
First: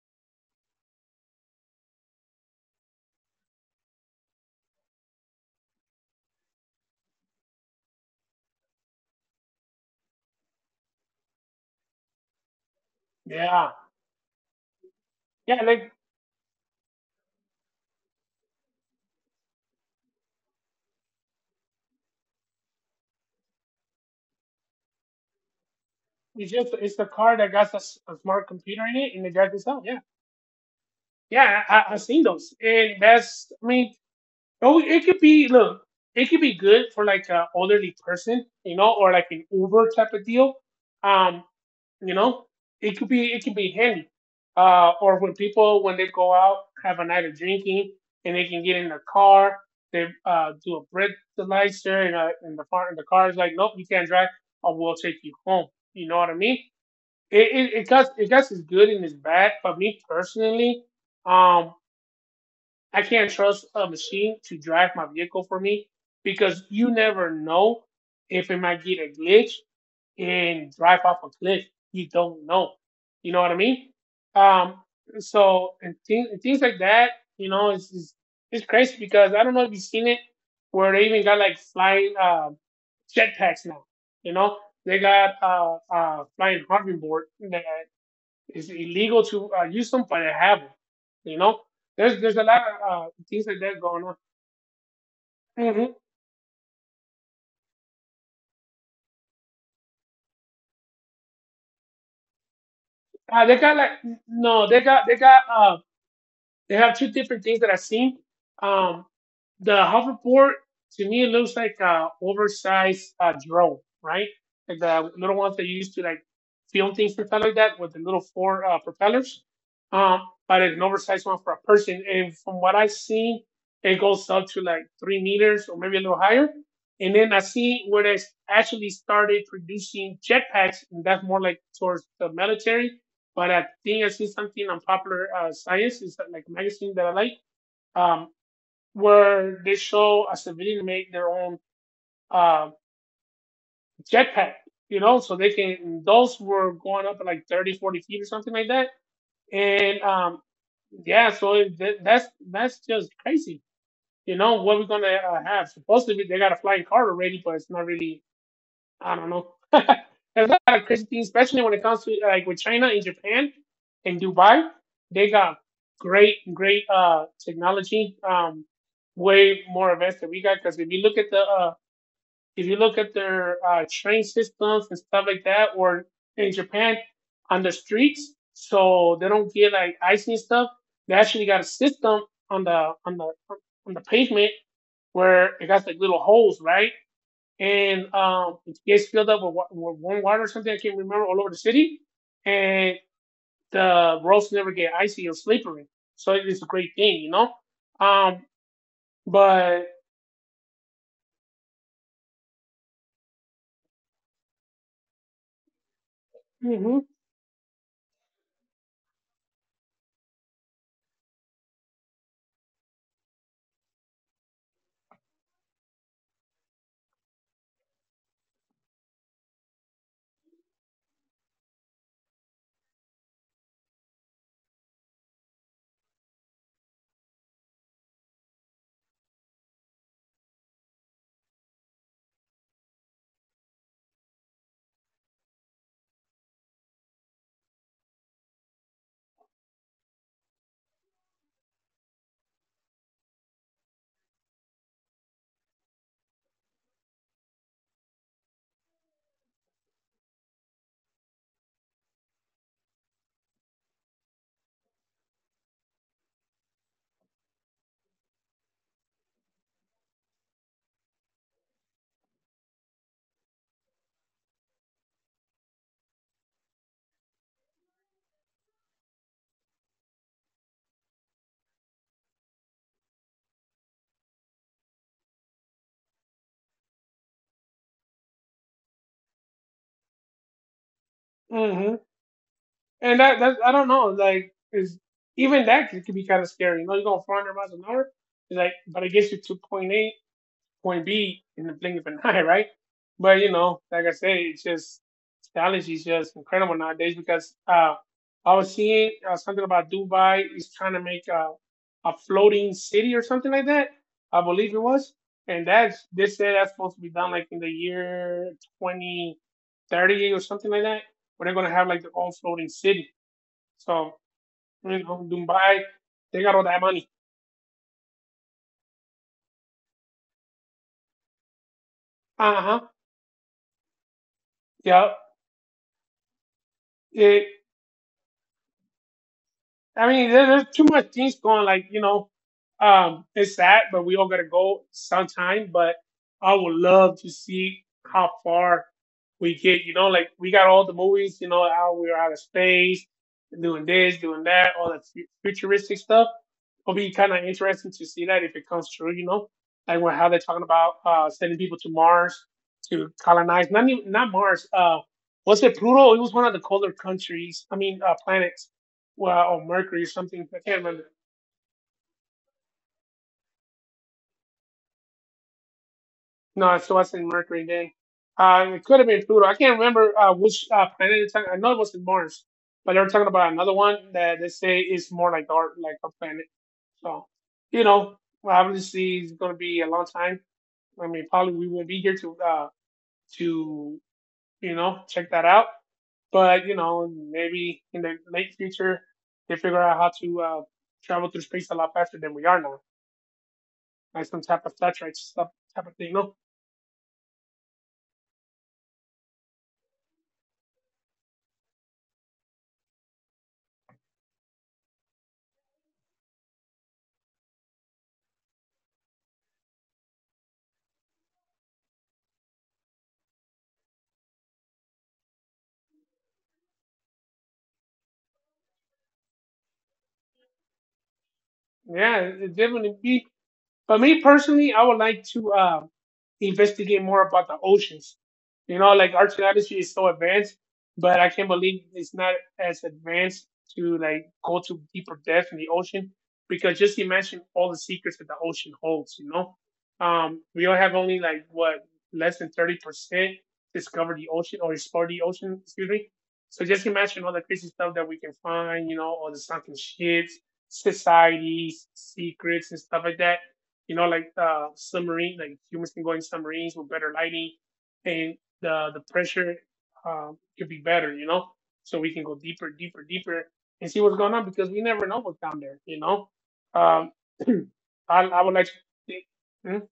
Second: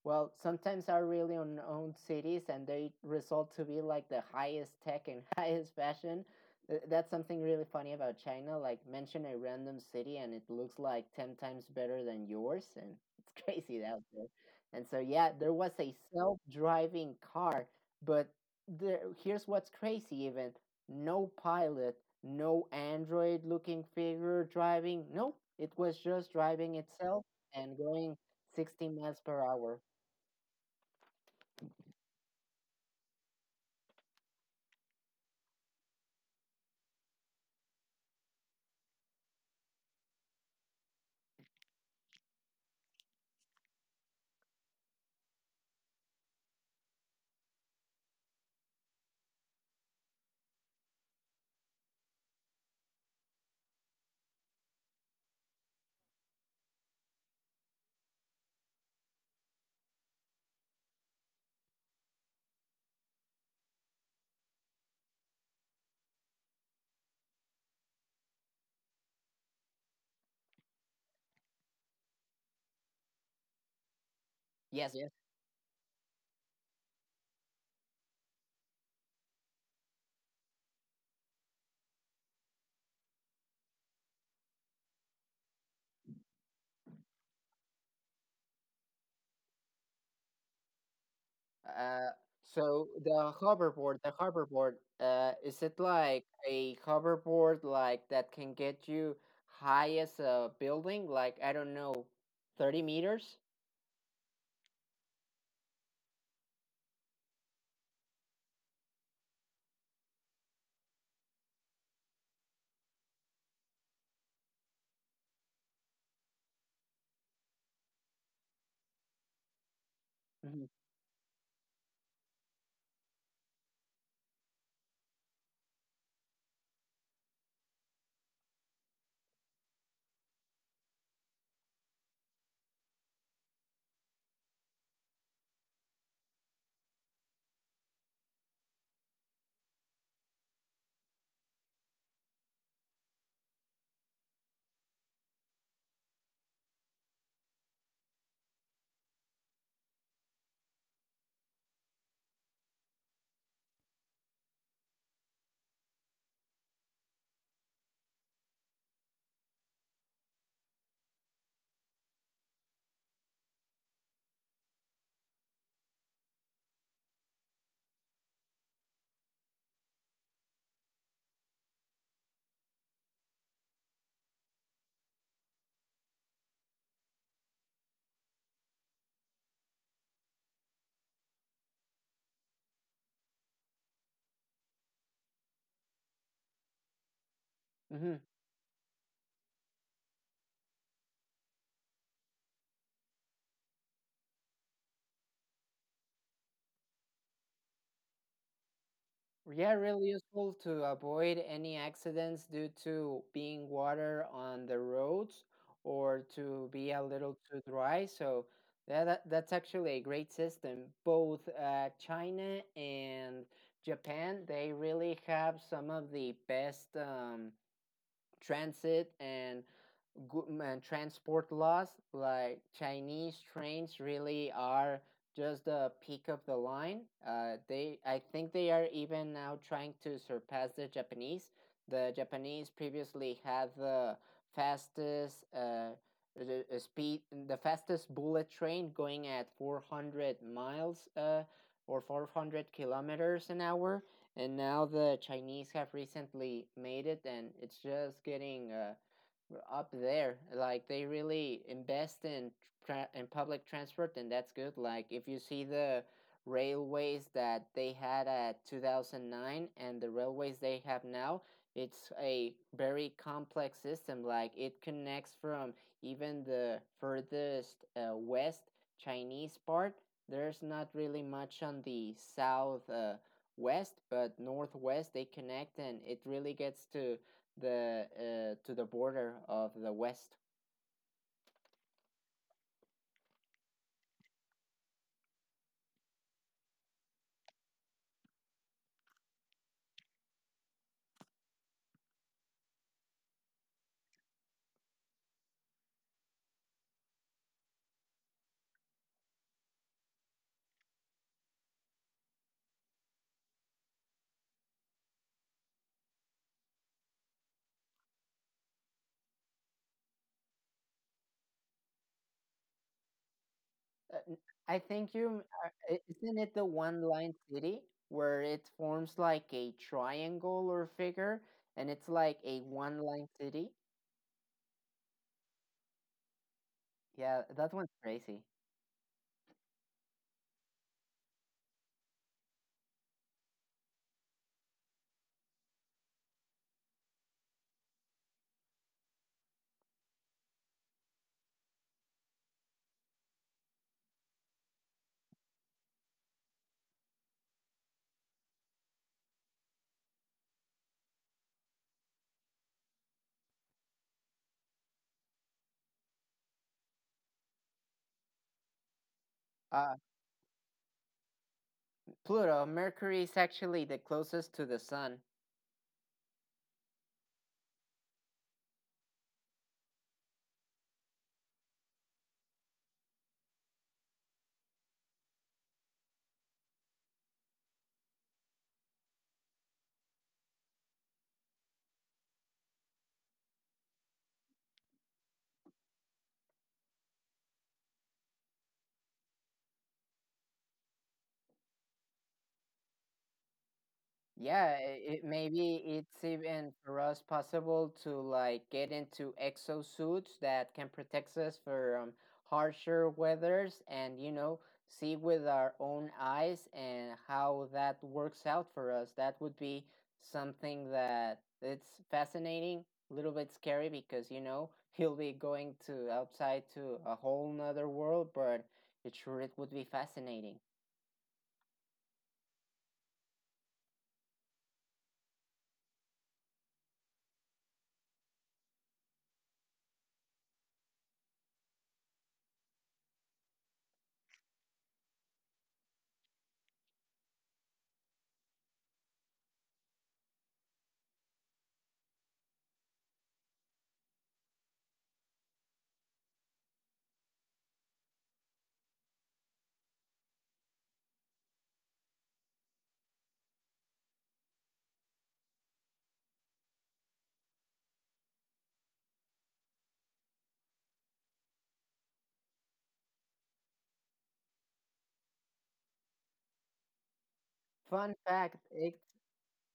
Speaker 2: well, sometimes are really unknown cities and they result to be like the highest tech and [laughs] highest fashion. That's something really funny about China. Like, mention a random city and it looks like 10 times better than yours. And it's [laughs]
Speaker 1: Yeah.
Speaker 2: crazy out there. And so, yeah, there
Speaker 1: Yeah.
Speaker 2: was a
Speaker 1: Like
Speaker 2: self driving car, but there, here's what's crazy, even no pilot, no android looking figure driving. Nope, it was just
Speaker 1: it's
Speaker 2: driving
Speaker 1: just it's the
Speaker 2: itself
Speaker 1: car that
Speaker 2: and
Speaker 1: got
Speaker 2: going
Speaker 1: a smart computer
Speaker 2: 60
Speaker 1: in it
Speaker 2: miles
Speaker 1: and it
Speaker 2: per
Speaker 1: drives
Speaker 2: hour.
Speaker 1: itself. Yeah. I've seen those, and that's I mean, oh, it could be look, it could be good for like an elderly person, you know, or like an Uber type of deal. Um, You know, it could be it can be handy. Or when people when they go out have a night of drinking and they can get in the car, they do a breathalyzer and, and the car is like, nope, you can't drive. I will take you home. You know what I mean? It got it got its good and its bad. For me personally, um, I can't trust a machine to drive my vehicle for me because you never know if it might get a glitch and drive off a cliff. You don't know. You know what I mean? Um,
Speaker 2: Yes, yes.
Speaker 1: so and things like that, you know, it's it's crazy because I don't know if you've seen it where they even got like flying jetpacks now. You know, they got flying hoverboard that it's illegal to use them, but they have them. You know,
Speaker 2: Uh,
Speaker 1: there's a lot
Speaker 2: so
Speaker 1: of
Speaker 2: the
Speaker 1: things like that
Speaker 2: hoverboard,
Speaker 1: going on.
Speaker 2: is it
Speaker 1: Hmm.
Speaker 2: like a hoverboard like that can get you high as a building? Like, I don't know, 30 meters.
Speaker 1: They got like no, they got they have two different things that I've seen. Um, The hoverboard to me it looks like a oversized drone, right? Like the little ones that you used to like film things and stuff like that with the little four propellers. Um, but it's an oversized one for a person. And from what I've seen, it goes up to like 3 meters or maybe a little higher. And then I see where they actually started producing jetpacks, and that's more like towards the military. But I think I see something on Popular Science, is like a magazine that I like. Um, where they show a civilian make their own uh, jetpack, you know, so they can, those were going up at like 30, 40 feet or something like that. And yeah, that's just crazy. You know, what we're going to have. Supposedly, they got a flying car already, but it's not really I don't know. [laughs] There's a lot of crazy things, especially when it comes to like with China and Japan and Dubai. They got great, great technology. Way more advanced than we got. Because if you look at the if you look at their train systems and stuff like that, or in Japan on the streets, so they don't get like ice and stuff. They actually got a system on the on the on the pavement where it got like little holes, right?
Speaker 2: Mm-hmm.
Speaker 1: And it gets filled up with, with warm water or something. I can't remember all over the city, and the roads never get icy or slippery. So it is a great thing, you know. Um,
Speaker 2: Yeah,
Speaker 1: but
Speaker 2: really useful to avoid any accidents due to being water on the roads or to be a
Speaker 1: hmm
Speaker 2: little too dry. So that's actually a great system. Both China and Japan, they really have some of the best transit and good man, transport laws. Like Chinese trains really are just the peak of the line. Uh, they i think they are even now trying to surpass the Japanese. The Japanese previously had the fastest the speed the fastest bullet train going at 400 miles or 400 kilometers an hour, and now the Chinese have recently made it, and it's just getting up there. Like, they really invest in in public transport, and that's good. Like, if you see the railways that they had at 2009 and the railways they have now, it's a very complex system. Like, it connects from even the furthest west Chinese part. There's not really much on the south west, but northwest they connect, and it really gets to the border of the west.
Speaker 1: hmm and that I don't know, like is even that could be kind of scary. You know, you're going 400 miles an hour, it's like, but it gets you to point A point B in the blink of an [laughs] eye, right? But you know, like I said, it's just technology is just incredible nowadays because I was seeing something about Dubai is trying to make a floating city or something like that. I believe it was, and that's they said that's supposed to be done like in the year 2030 or something like that. Where they're gonna have like their own floating city. So
Speaker 2: N- I
Speaker 1: you
Speaker 2: think
Speaker 1: know,
Speaker 2: you
Speaker 1: Dubai,
Speaker 2: isn't
Speaker 1: they
Speaker 2: it
Speaker 1: got
Speaker 2: the
Speaker 1: all that
Speaker 2: one
Speaker 1: money.
Speaker 2: line city where it forms like a triangle or figure, and it's like a
Speaker 1: Uh huh.
Speaker 2: one line city? Yeah,
Speaker 1: Yeah.
Speaker 2: that one's crazy.
Speaker 1: I mean, there's too much things going. Like you know, it's sad, but we all gotta go sometime. But I would love to see how far we get. You know, like we got all the movies. You know, how we're out of space, doing this, doing that, all that futuristic stuff. It'll be kind of interesting to see that if it comes true. You know, like what- how they're talking about sending people to Mars to colonize. Not even, not Mars. Was it Pluto? It was one of the colder countries. I mean, planets well, or
Speaker 2: Uh,
Speaker 1: Mercury or something. I can't remember.
Speaker 2: Pluto, Mercury is actually the closest to the sun.
Speaker 1: No, so I said Mercury then. It could have been Pluto. I can't remember which planet it's on. I know it wasn't Mars, but they were talking about another one that they say is more like our planet. So, you know, well, obviously it's going to be a long time. I mean, probably we won't be here to to you know check that out. But you know, maybe in the late future they figure out how to travel through space a lot faster than we are now, like some type
Speaker 2: Yeah,
Speaker 1: of flat right?
Speaker 2: it,
Speaker 1: stuff
Speaker 2: maybe
Speaker 1: type of thing.
Speaker 2: it's
Speaker 1: No,
Speaker 2: even for us possible to like get into exosuits that can protect us from harsher weathers, and you know, see with our own eyes and how that works out for us. That would be something that it's fascinating, a little bit scary because you know [laughs] he'll be going to outside to a whole nother world, but it sure it would be fascinating.
Speaker 1: yeah, it definitely be but me personally, I would like to investigate more about the oceans. You know, like oceanography is so advanced, but I can't believe it's not as advanced to like go to deeper depth in the ocean because just imagine all the secrets that the ocean holds. You know, we all have only like what less than 30% discover the ocean or explore the ocean. Excuse me. So just imagine all the crazy stuff that we can find. You know, all the sunken ships, societies, secrets, and stuff like that you know, like submarine, like humans can go in submarines with better lighting, and the pressure could be better, you know, so we can go deeper, deeper, deeper, and see what's going on because we never know what's down there, you know. Um, [clears throat] I
Speaker 2: Fun
Speaker 1: I would like
Speaker 2: fact,
Speaker 1: to, think, hmm?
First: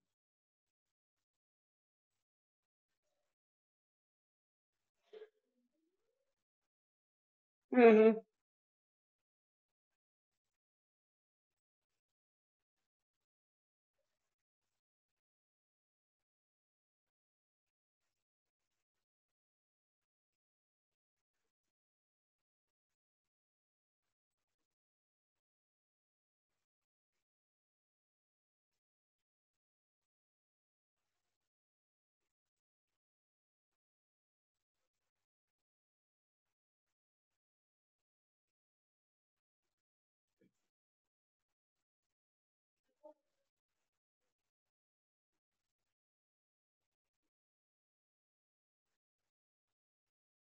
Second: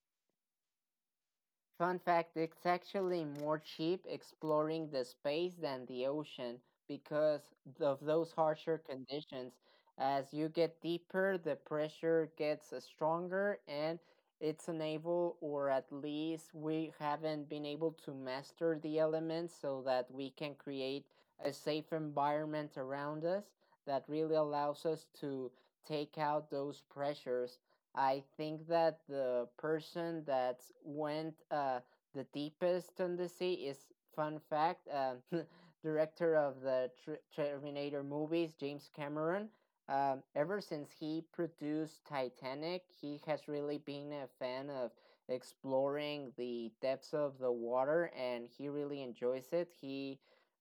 Speaker 2: Fun fact, it's actually more cheap exploring the space than the ocean because of
Speaker 1: Mm-hmm,
Speaker 2: those harsher conditions. As you get deeper, the pressure gets stronger, and it's unable, or at least we haven't been able to master the elements so that we can create a safe environment around us that really allows us to take out those pressures. I think that the person that went the deepest on the sea is, fun fact, [laughs] director of the Terminator movies, James Cameron. Ever since he produced Titanic, he has really been a fan of exploring the depths of the water, and he really enjoys it. He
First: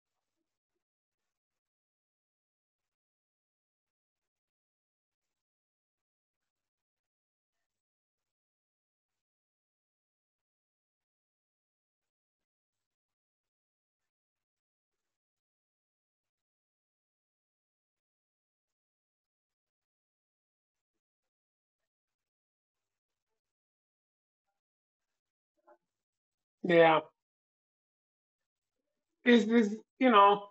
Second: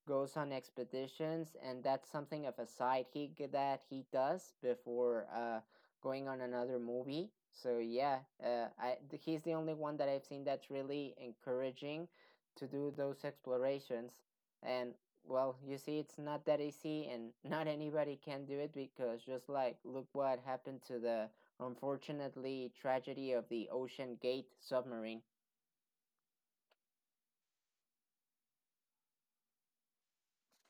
Speaker 2: goes on expeditions, and that's something of a side gig that he does before going on another movie. So yeah, he's the only one that I've seen that's really encouraging to do those explorations. And well, you see, it's not that easy, and [laughs] not anybody can do it because just like look what happened to the unfortunately tragedy of the Ocean Gate submarine. [laughs]
Speaker 1: yeah, this you know,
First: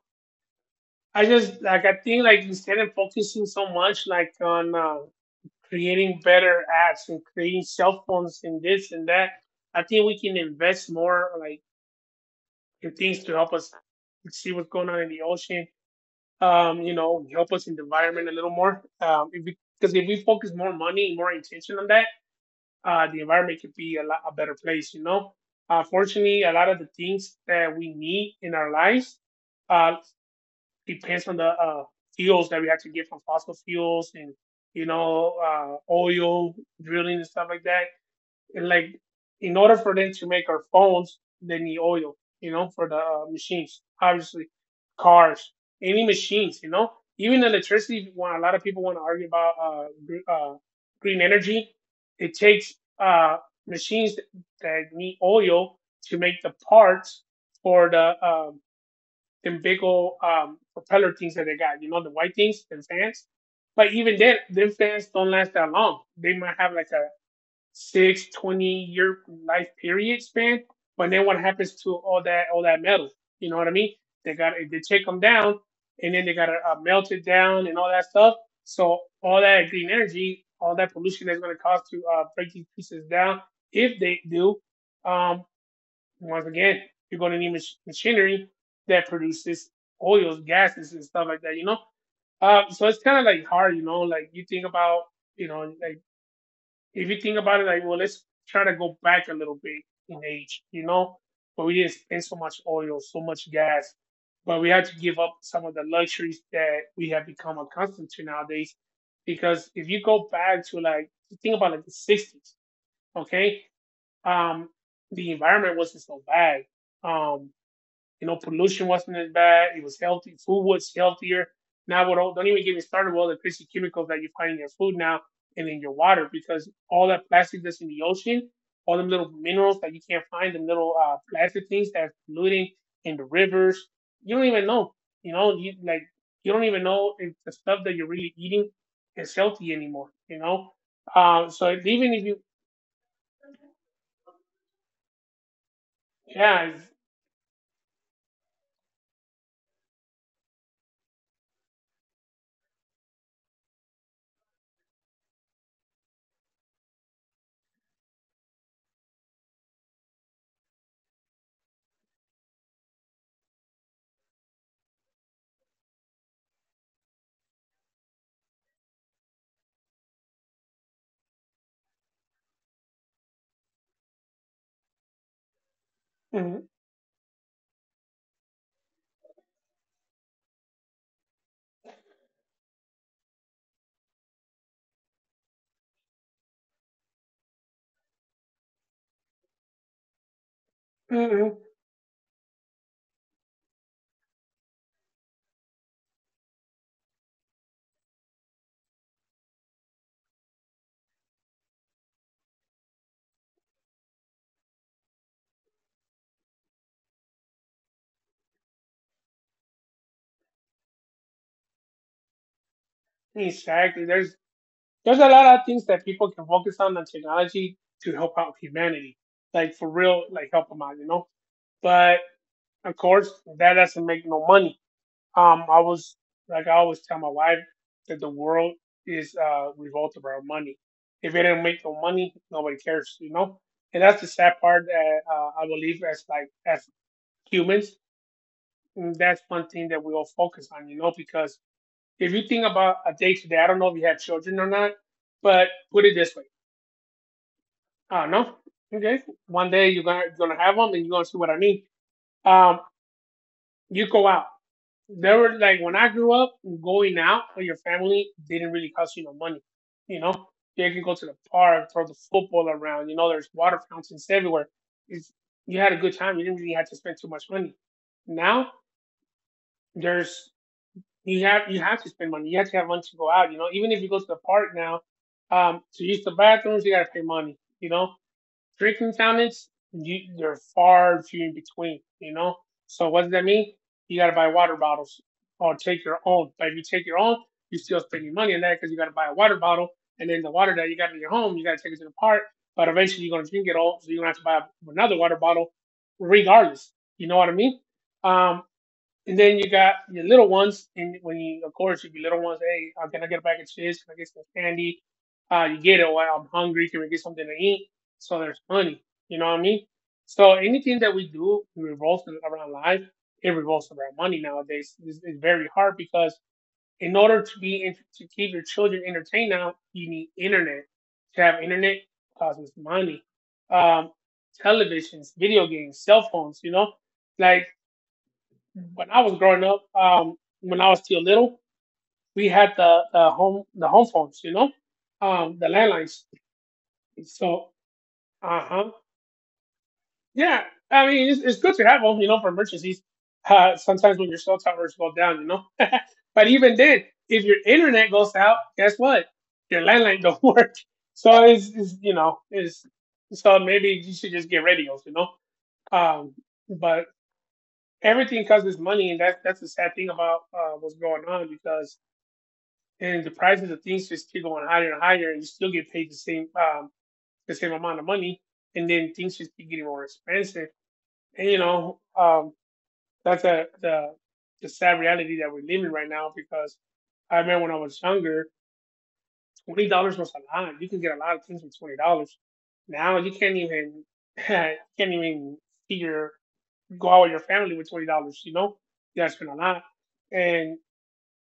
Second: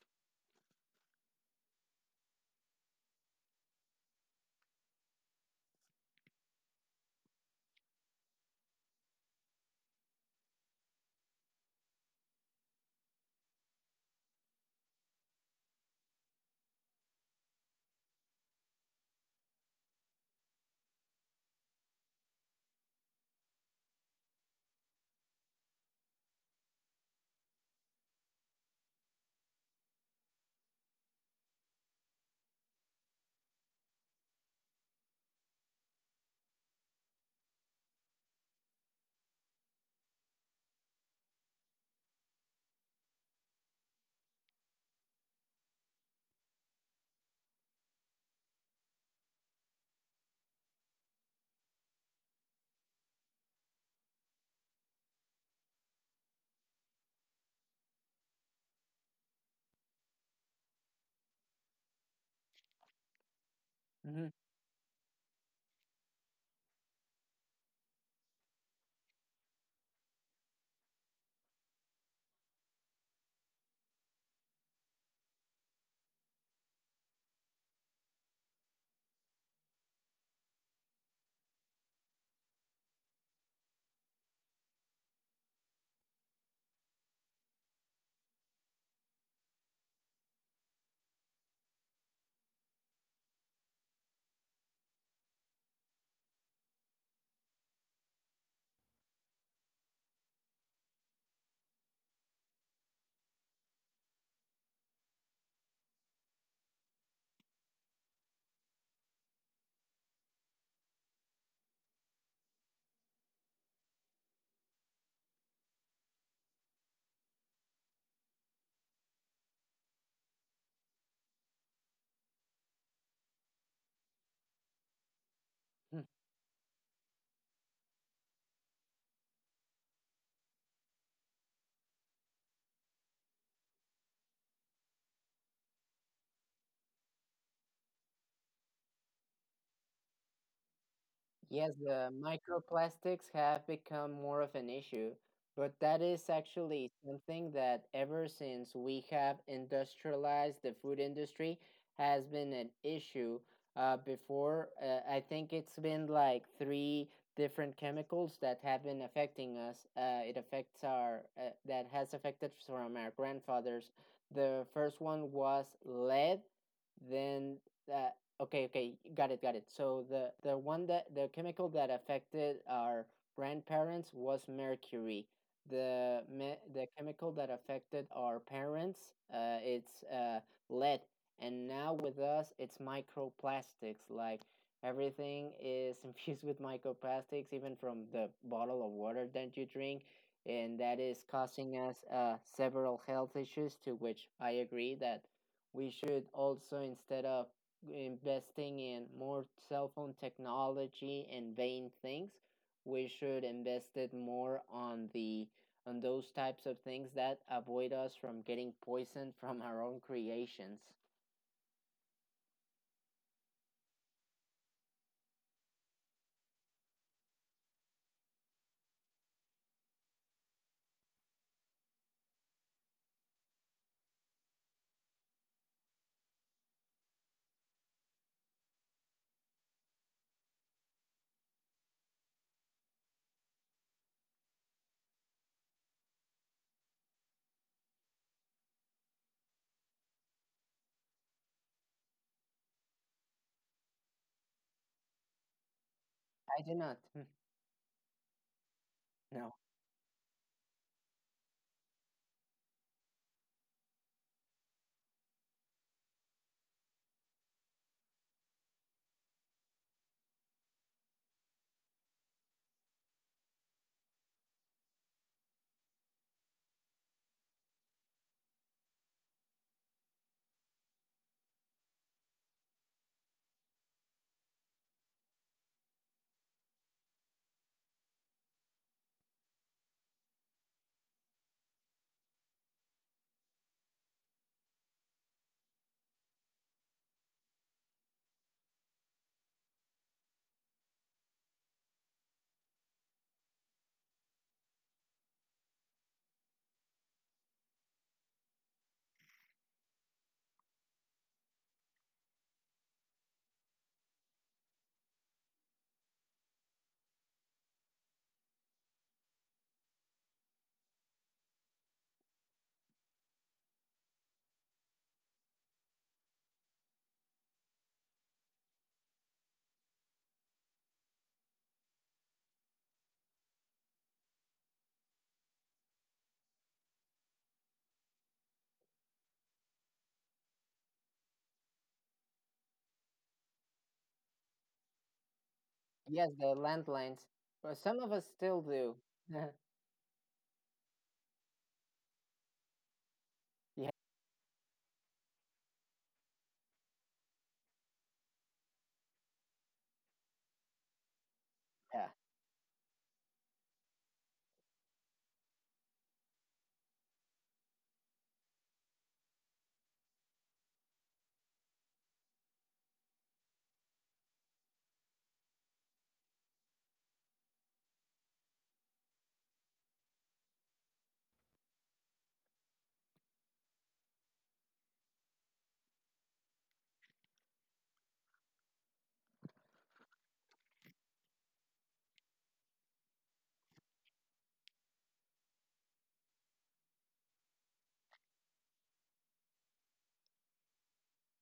Speaker 1: I just like I think like instead of focusing so much like on creating better apps and creating cell phones and this and that, I think we can invest more like and things to help us see what's going on in the ocean. You know, help us in the environment a little more. If we, because if we focus more money and more intention on that, the environment could be a lot a better place. You know, fortunately, a lot of the things that we need in our lives uh, depends on the fuels that we have to get from fossil fuels and you know oil drilling and stuff like that like in order for them to make our phones, they need oil, you know, for the machines, obviously, cars, any machines, you know, even electricity. When a lot of people want to argue about green energy, it takes uh, machines that need oil to make the parts for the them big old propeller things that they got, you know, the white things, the fans. But even then, them fans don't last that long. They might have like a Six twenty year life period span. But then what happens to all that metal? You know what I mean? They take them down, and then they got to melt it down and all that stuff. So all that green energy, all that pollution that's going to cause to break these pieces down, if they do, um, once again, you're going to need machinery that produces oils, gases, and stuff like that. You know, so it's kind of like hard. You know, like you think about, you know, like if you think about it, like, well, let's try to go back a little bit in age, you know? But we didn't spend so much oil, so much gas, but we had to give up some of the luxuries that we have become accustomed to nowadays. Because if you go back to like, think about like the '60s, okay? Um, the environment wasn't so bad. Um, you know, pollution wasn't as bad. It was healthy. Food was healthier. Now, what, don't even get me started with all the crazy chemicals that you find in your food now and in your water because all that plastic that's in the ocean, all them little minerals that you can't find, the little plastic things that's polluting in the rivers. You don't even know. You know, you like you don't even know if the stuff that you're really eating is healthy anymore. You know, so
Speaker 2: Yes,
Speaker 1: even if you,
Speaker 2: microplastics have become more of an issue, but that is
Speaker 1: yeah,
Speaker 2: actually something that ever since we have industrialized the food industry has been an issue. Before, I think it's been like three different chemicals that have been affecting us. That has affected from our grandfathers. The first one was lead, then uh, okay, okay, got it, got it. So the one that the chemical that affected our grandparents was mercury. The chemical that affected our parents, it's lead, and now with us, it's microplastics. Like, everything is [laughs] infused with microplastics, even from the bottle of water that you drink, and that is
Speaker 1: it's-
Speaker 2: causing us several health issues. To which I agree that we should also, instead of investing in more cell phone technology and vain things, we should invest it more on the on those types of things that avoid us from getting poisoned from our own creations.
Speaker 1: [clears throat] exactly. There's a lot of things that people can focus on technology to help out humanity, like for real, like help them out, you know. But of course, that doesn't make no money. I was like I always tell my wife that the world is revolved around money. If it didn't make no money, nobody cares, you know. And that's the sad part that I believe as like as humans, and that's one thing that we all focus on, you know, because if you think about a day to day, I don't know if you have children or not, but put it this way:
Speaker 2: I do not. [laughs]
Speaker 1: I don't know. Okay.
Speaker 2: No.
Speaker 1: One day you're gonna have them and you're gonna see what I need. Um, you go out. There were like when I grew up, going out with your family didn't really cost you no money. You know, yeah, you can go to the park, throw the football around. You know, there's water fountains everywhere. It's, you had a good time. You didn't really have to spend too much money. Now there's you have to spend money. You have to have money to go out. You know, even if you go to the park now, to use the bathrooms, you gotta pay money. You know, drinking fountains, they're far few in between, you know? So what does that mean? You got to buy water bottles or take your own. But if you take your own, you're still spending money on that because you got to buy a water bottle. And then the water that you got in your home, you got to take it to the park. But eventually you're going to drink it all. So you're going to have to buy another water bottle regardless. You know what I mean? Um, and then you got your little ones, and when you, of course, your little ones, hey, can I get a bag of chips? Can I get some candy? You get it. Well, I'm hungry. Can we get something to eat? So there's money. You know what I mean? So anything that we do revolves around life. It revolves around money nowadays. It's very hard because in order to be in, to keep your children entertained now, you need internet. To have internet causes money. Um, Televisions, video games, cell phones. You know, like when I was growing up, when I was still little, we had the home phones, you know, the landlines.
Speaker 2: Yes, the landlines,
Speaker 1: So,
Speaker 2: but some of us still
Speaker 1: uh huh,
Speaker 2: do. [laughs]
Speaker 1: yeah. I mean, it's good to have them, you know, for emergencies.
Speaker 2: Yeah.
Speaker 1: Sometimes when your cell towers go down, you know. [laughs] But even then, if your internet goes out, guess what? Your landline don't [laughs] work. So it's you know, it's so maybe you should just get radios, you know. Um, but everything costs us money, and that's the sad thing about what's going on because and the prices of things just keep going higher and higher, and you still get paid the same amount of money, and then things just keep getting more expensive. And you know, that's a, the sad reality that we're living right now because I remember when I was younger, $20 was a lot. You can get a lot of things for $20. Now you can't even [laughs] can't even see your go out with your family with $20. You know, you gotta spend a lot. And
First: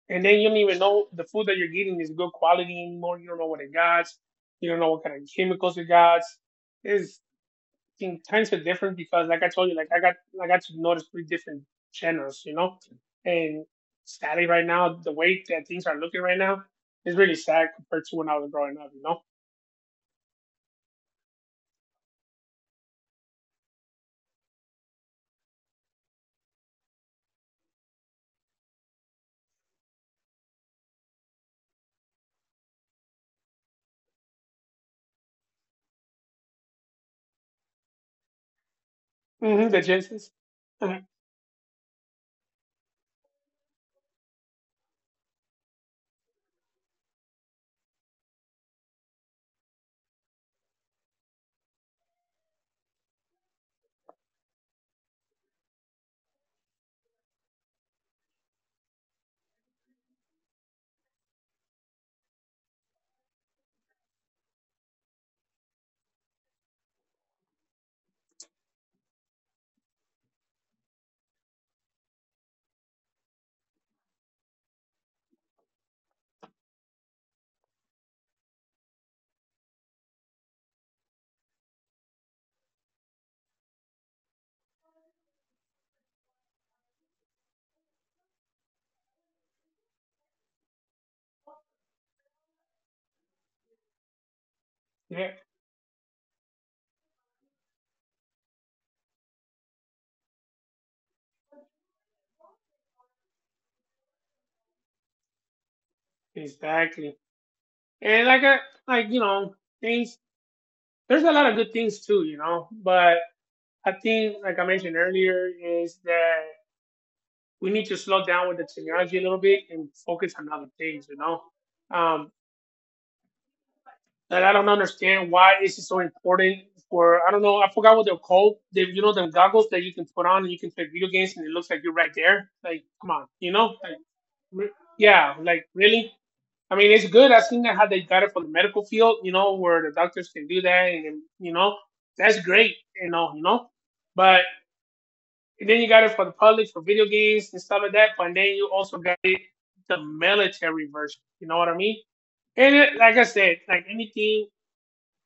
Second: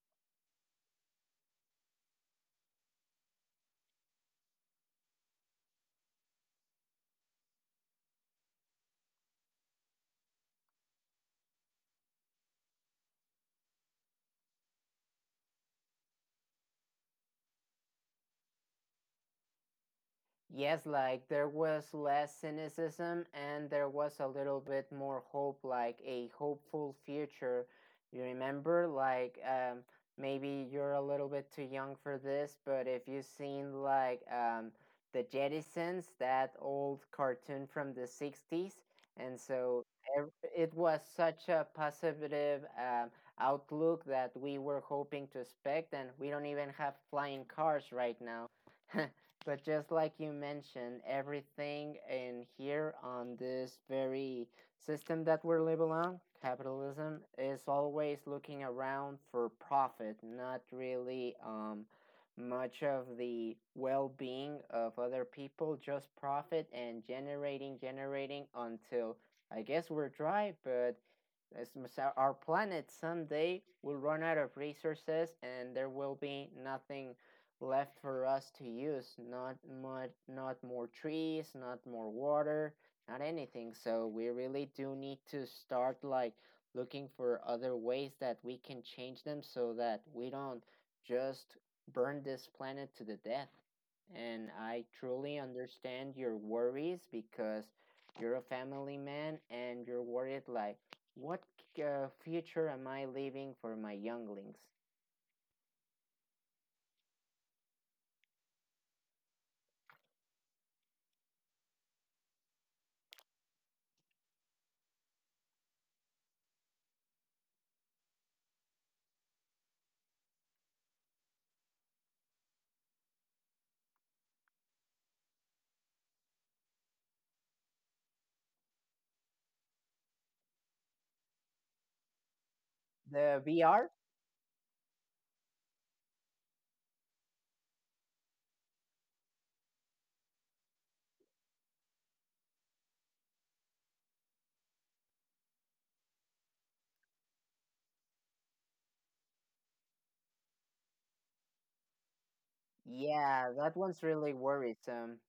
Speaker 1: then you don't even know the food that you're getting is good quality anymore. You don't know what it got. You don't know what kind of chemicals it got. It's thing, times are different because, like I told you, like I got to notice three different channels, you know. And sadly, right now, the way that things are looking right now is really sad compared to when I was growing up, you know.
Speaker 2: Yes, like there was less cynicism and there was a little bit more hope, like a hopeful future. You remember, like maybe you're a little bit too young for this, but if you've seen like the Jettisons, that old cartoon from the '60s, and
Speaker 1: Hmm, the
Speaker 2: so
Speaker 1: chances.
Speaker 2: ev- it was
Speaker 1: Mhm. [laughs]
Speaker 2: such a positive outlook that we were hoping to expect, and we don't even have flying cars right now. [laughs] But just like you mentioned, everything in here on this very system that we're living on, capitalism, is always looking around for profit, not really much of the well being of other people, just profit and generating until I guess we're dry. But it's, our planet someday will run out of resources, and there will be nothing left for us to use. Not much, not more trees, not more water, not anything. So we really do need to start like looking for other ways that we can change them so that we don't just burn this planet to the death. And I
Speaker 1: Yeah,
Speaker 2: truly understand your worries because you're a family man and you're worried like what future am I leaving for my younglings?
Speaker 1: exactly. And like I like you know things. There's a lot of good things too, you know. But I think, like I mentioned earlier, is that we need to slow down with the technology a little bit and focus on other things, you know. Um, and I don't understand why this is so important for I don't know, I forgot what they're called. They you know them goggles that you can put on and you can play video games and it looks like you're right there. Like, come on,
Speaker 2: The
Speaker 1: you know?
Speaker 2: VR.
Speaker 1: Like re- yeah, like really? I mean it's good. I've seen that how they got it for the medical field, you know, where the doctors can do that and you know, that's great, you know. But And then you got it for the public for video games and stuff like that. But then you also got it the military version. You know what I mean? And it, like I
Speaker 2: Yeah,
Speaker 1: said,
Speaker 2: that
Speaker 1: like
Speaker 2: one's really
Speaker 1: anything,
Speaker 2: worrisome.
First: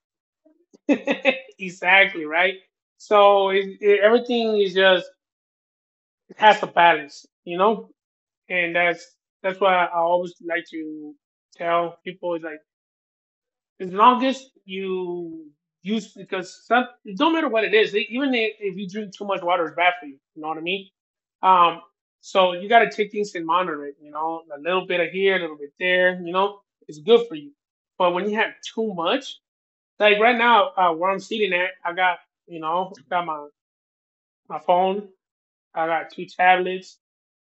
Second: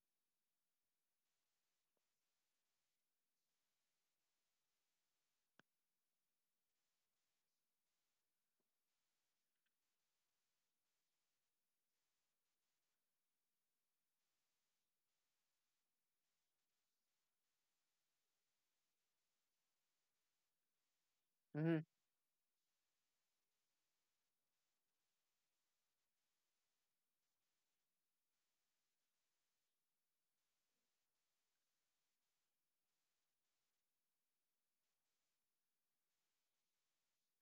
Speaker 1: [laughs] exactly right. So everything is just it has a balance, you know. And that's why I always like to tell people is like as long as you use because some it don't matter what it is. Even if you drink too much water, it's bad for you. You know what I mean?
Speaker 2: Mm-hmm.
Speaker 1: Um, so you got to take things and monitor it. You know, a little bit of here, a little bit there. You know, it's good for you. But when you have too much, like right now, where I'm sitting at, I got you know, got my phone. I got two tablets.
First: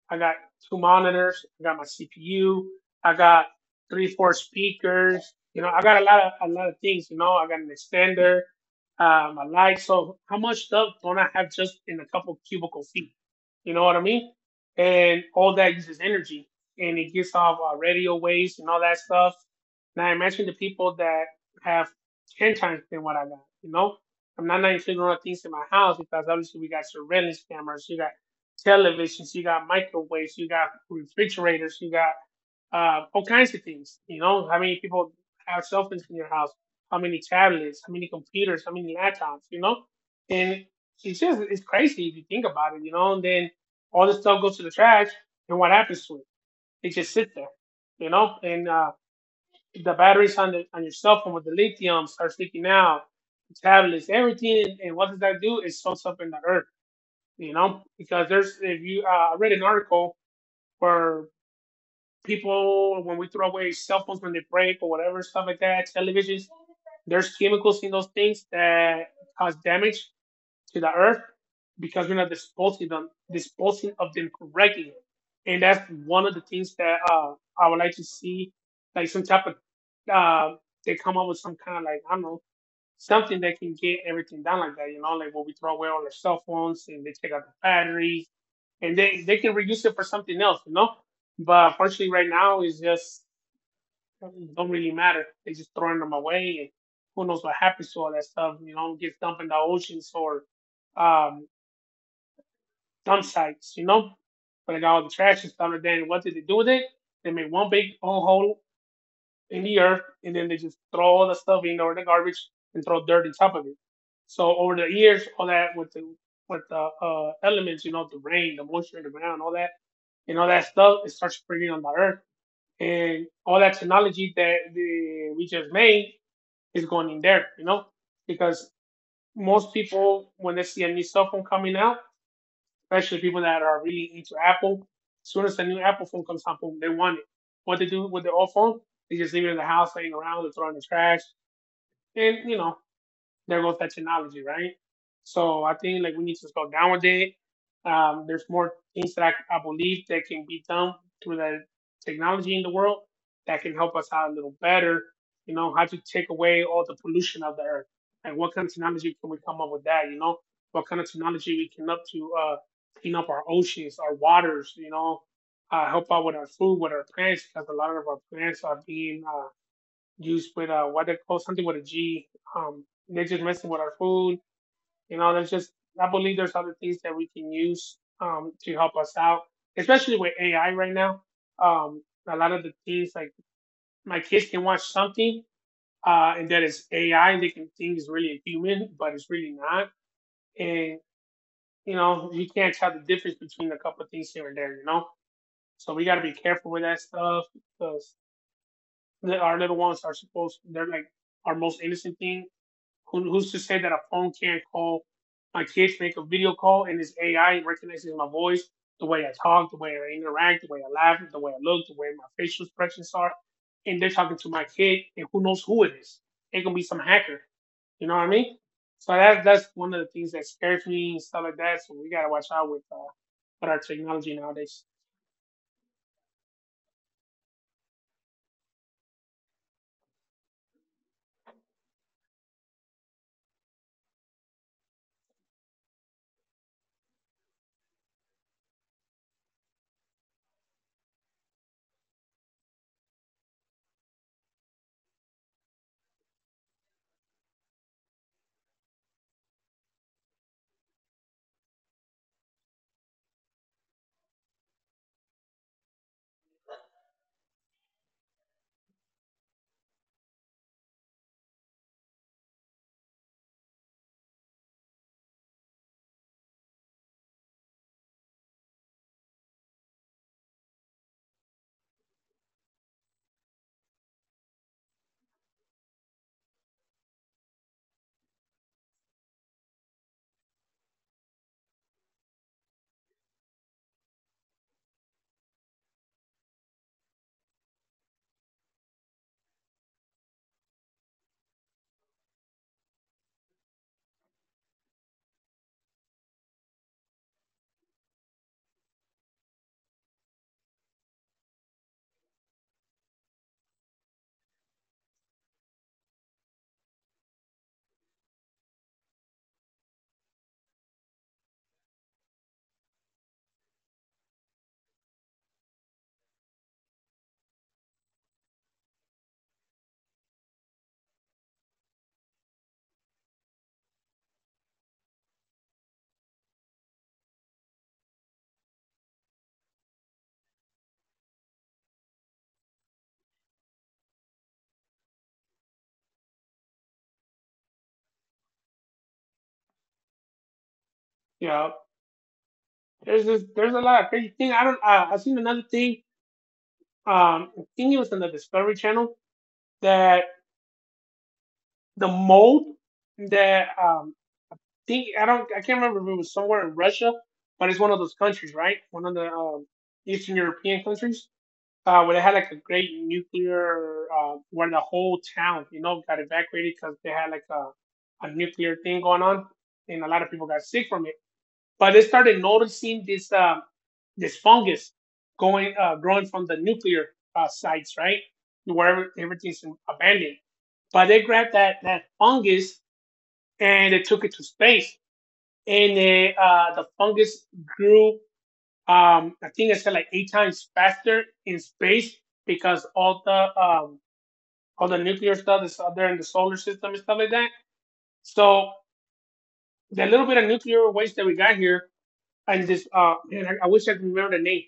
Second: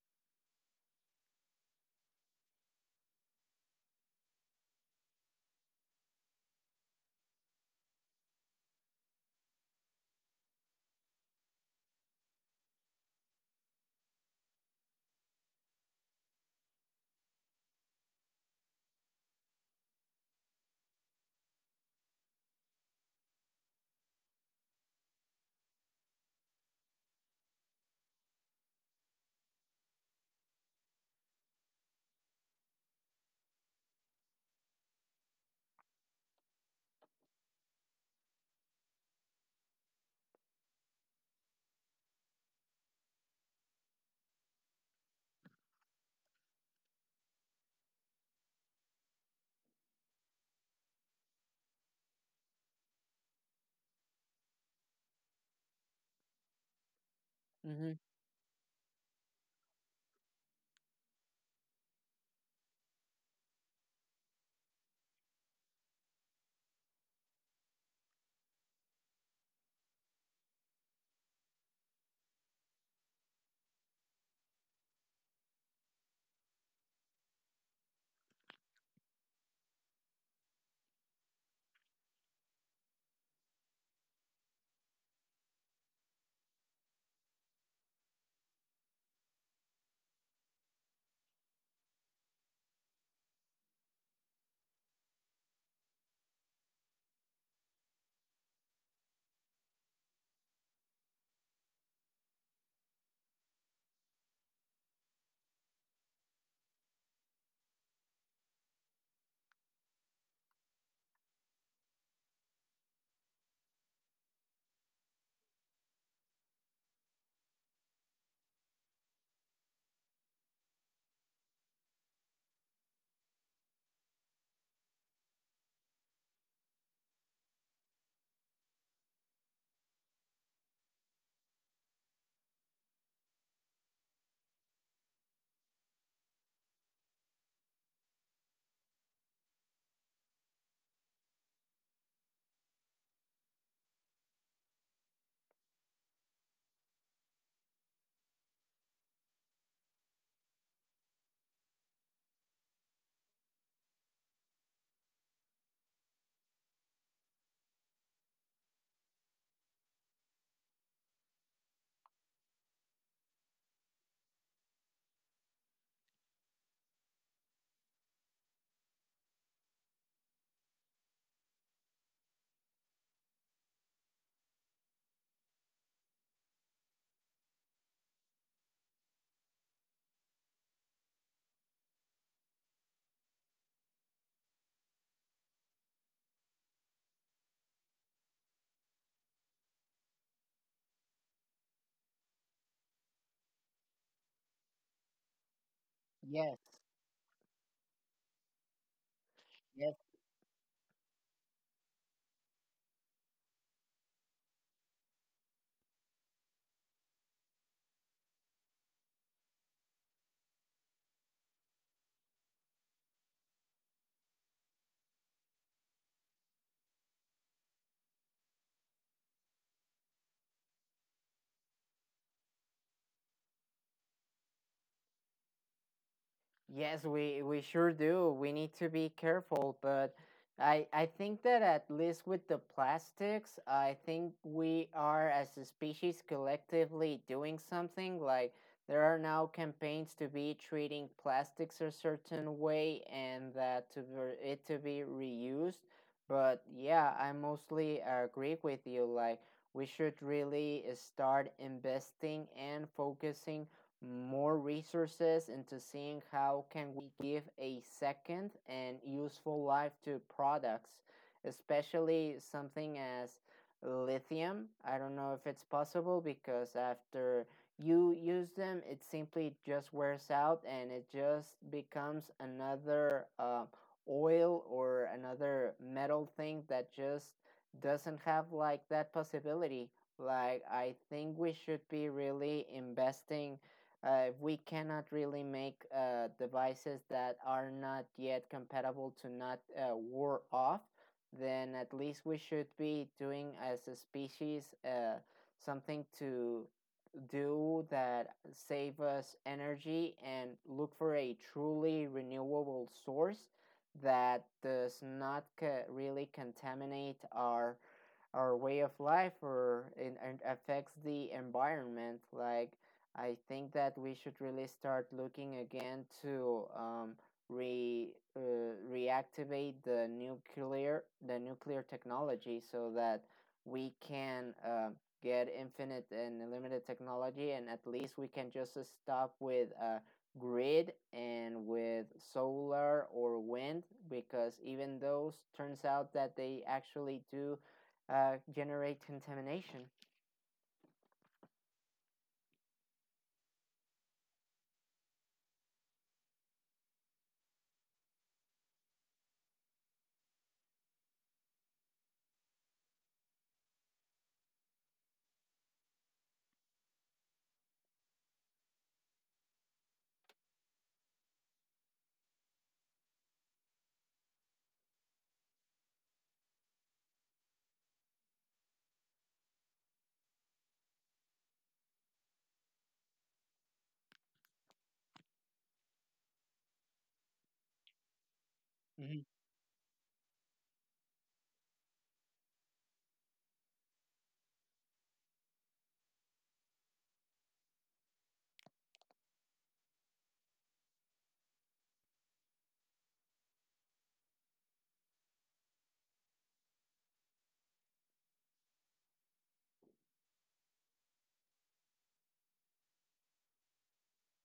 Speaker 1: I got two monitors. I got my CPU. I got three, four speakers. You know, I got a lot of things. You know, I got an extender, my lights. So how much stuff don't I have just in a couple cubicle feet? You know what I mean? And all that uses energy, and it gets off radio waves and all that stuff. Now imagine the people that have ten times than what I got. You know, I'm not including all the things in my house because obviously we got surveillance cameras. You got televisions, you got microwaves, you got refrigerators, you got all kinds of things. You know, how many people have cell phones in your house? How many tablets? How many computers? How many laptops? You know, and it's just it's crazy if you think about it. You know, and then all this stuff goes to the trash, and what happens to it? It just sits there. You know, and the batteries on the on your cell phone with the lithium starts leaking out. Tablets, everything, and what does that do? It soaks up in the earth you know,
Speaker 2: Mm-hmm.
Speaker 1: because there's if you I read an article where people when we throw away cell phones when they break or whatever stuff like that, televisions, there's chemicals in those things that cause damage to the earth because we're not disposing of them correctly, and that's one of the things that I would like to see, like some type of uh, they come up with some kind of like I don't know something that can get everything down like that, you know, like what we throw away all our cell phones and they take out the batteries and they can reuse it for something else, you know. But unfortunately, right now it don't really matter. They're just throwing them away, and who knows what happens to all that stuff? You know, gets dumped in the oceans or um, dump sites, you know. But they got all the trash and stuff. And then what did they do with it? They made one big old hole in the earth, and then they just throw all the stuff in or the garbage and throw dirt on top of it. So over the years, all that with the elements, you know, the rain, the moisture in the ground, all that and all that stuff, it starts spreading on the earth. And all that technology that we just made is going in there, you know, because most people, when they see a new cell phone coming out, especially people that are really into Apple, as soon as the new Apple phone comes out, boom, they want it. What they do with their old phone, they just leave it in the house, hanging around, they throw it in the trash. And, you know, there goes that technology, right? So I think like we need to slow down with it. There's more things that I believe that can be done through the technology in the world that can help us out a little better. You know, how to take away all the pollution of the earth. Like what kind of technology can we come up with that? You know, what kind of technology we can up to clean up our oceans, our waters. You know, help out with our food, with our plants, because a lot of our plants are being used with what they call something with a G. They're just messing with our food. You know, there's just I believe there's other things that we can use to help us out, especially with AI right now. Um, a lot of the things like my kids can watch something and that is AI and they can think it's really a human, but it's really not. And you know, you can't tell the difference between a couple of things here and there. You know, so we got to be careful
Speaker 2: Yes.
Speaker 1: with that stuff because our little
Speaker 2: Yes.
Speaker 1: ones are supposed they're like our most innocent thing. Who's to say that a phone can't call? My kids make a video call and this AI recognizes my voice, the way I talk, the way I interact, the way I laugh, the way I look, the way my facial expressions are. And they're talking to my kid, and who knows who it is? It can be some hacker. You know what I mean? So that's one of the things that scares me and stuff like that. So we gotta watch out with our technology nowadays.
Speaker 2: Yes, we sure do. We need to be careful, but I think that at least with the plastics, I think we are, as a species, collectively doing something. Like, there are now campaigns to be treating plastics a certain way and that to for it to be reused. But yeah, I mostly agree with you. Like, we should really start investing and focusing more resources into seeing how can we give a second and useful life to products, especially something as lithium. I don't know if it's possible because after you use them, it simply just wears out, and it just becomes another oil or another metal thing that just doesn't have like that possibility. Like, I think we should be really investing. We cannot really make devices that are not yet compatible to not war off, then at least we should be doing as a species something to do that save us energy and look for a truly renewable source that does not really contaminate our way of life or in, and affects the environment. Like, I think that we should really start looking again to re uh, reactivate the nuclear technology so that we can get infinite and limited technology, and at least we can just stop with a grid and with solar or wind because even those turns out that they actually do generate contamination.
Speaker 1: You know, there's this, there's a lot of crazy things. I don't. I've seen another thing. I think it was on the Discovery Channel that the mold that think I don't I can't remember if it was somewhere in Russia, but it's one of those countries, right? One of the Eastern European countries where they had like a great nuclear where the whole town you know got evacuated because they had like a nuclear thing going on, and a lot of people got sick from it. But they started noticing this this fungus going growing from the nuclear sites, right? Where
Speaker 2: Mhm.
Speaker 1: everything's abandoned. But they grabbed that fungus and they took it to space. And the fungus grew, I think I said like eight times faster in space because all the nuclear stuff that's out there in the solar system and stuff like that. So the little bit of nuclear waste that we got here, and I wish I could remember the name,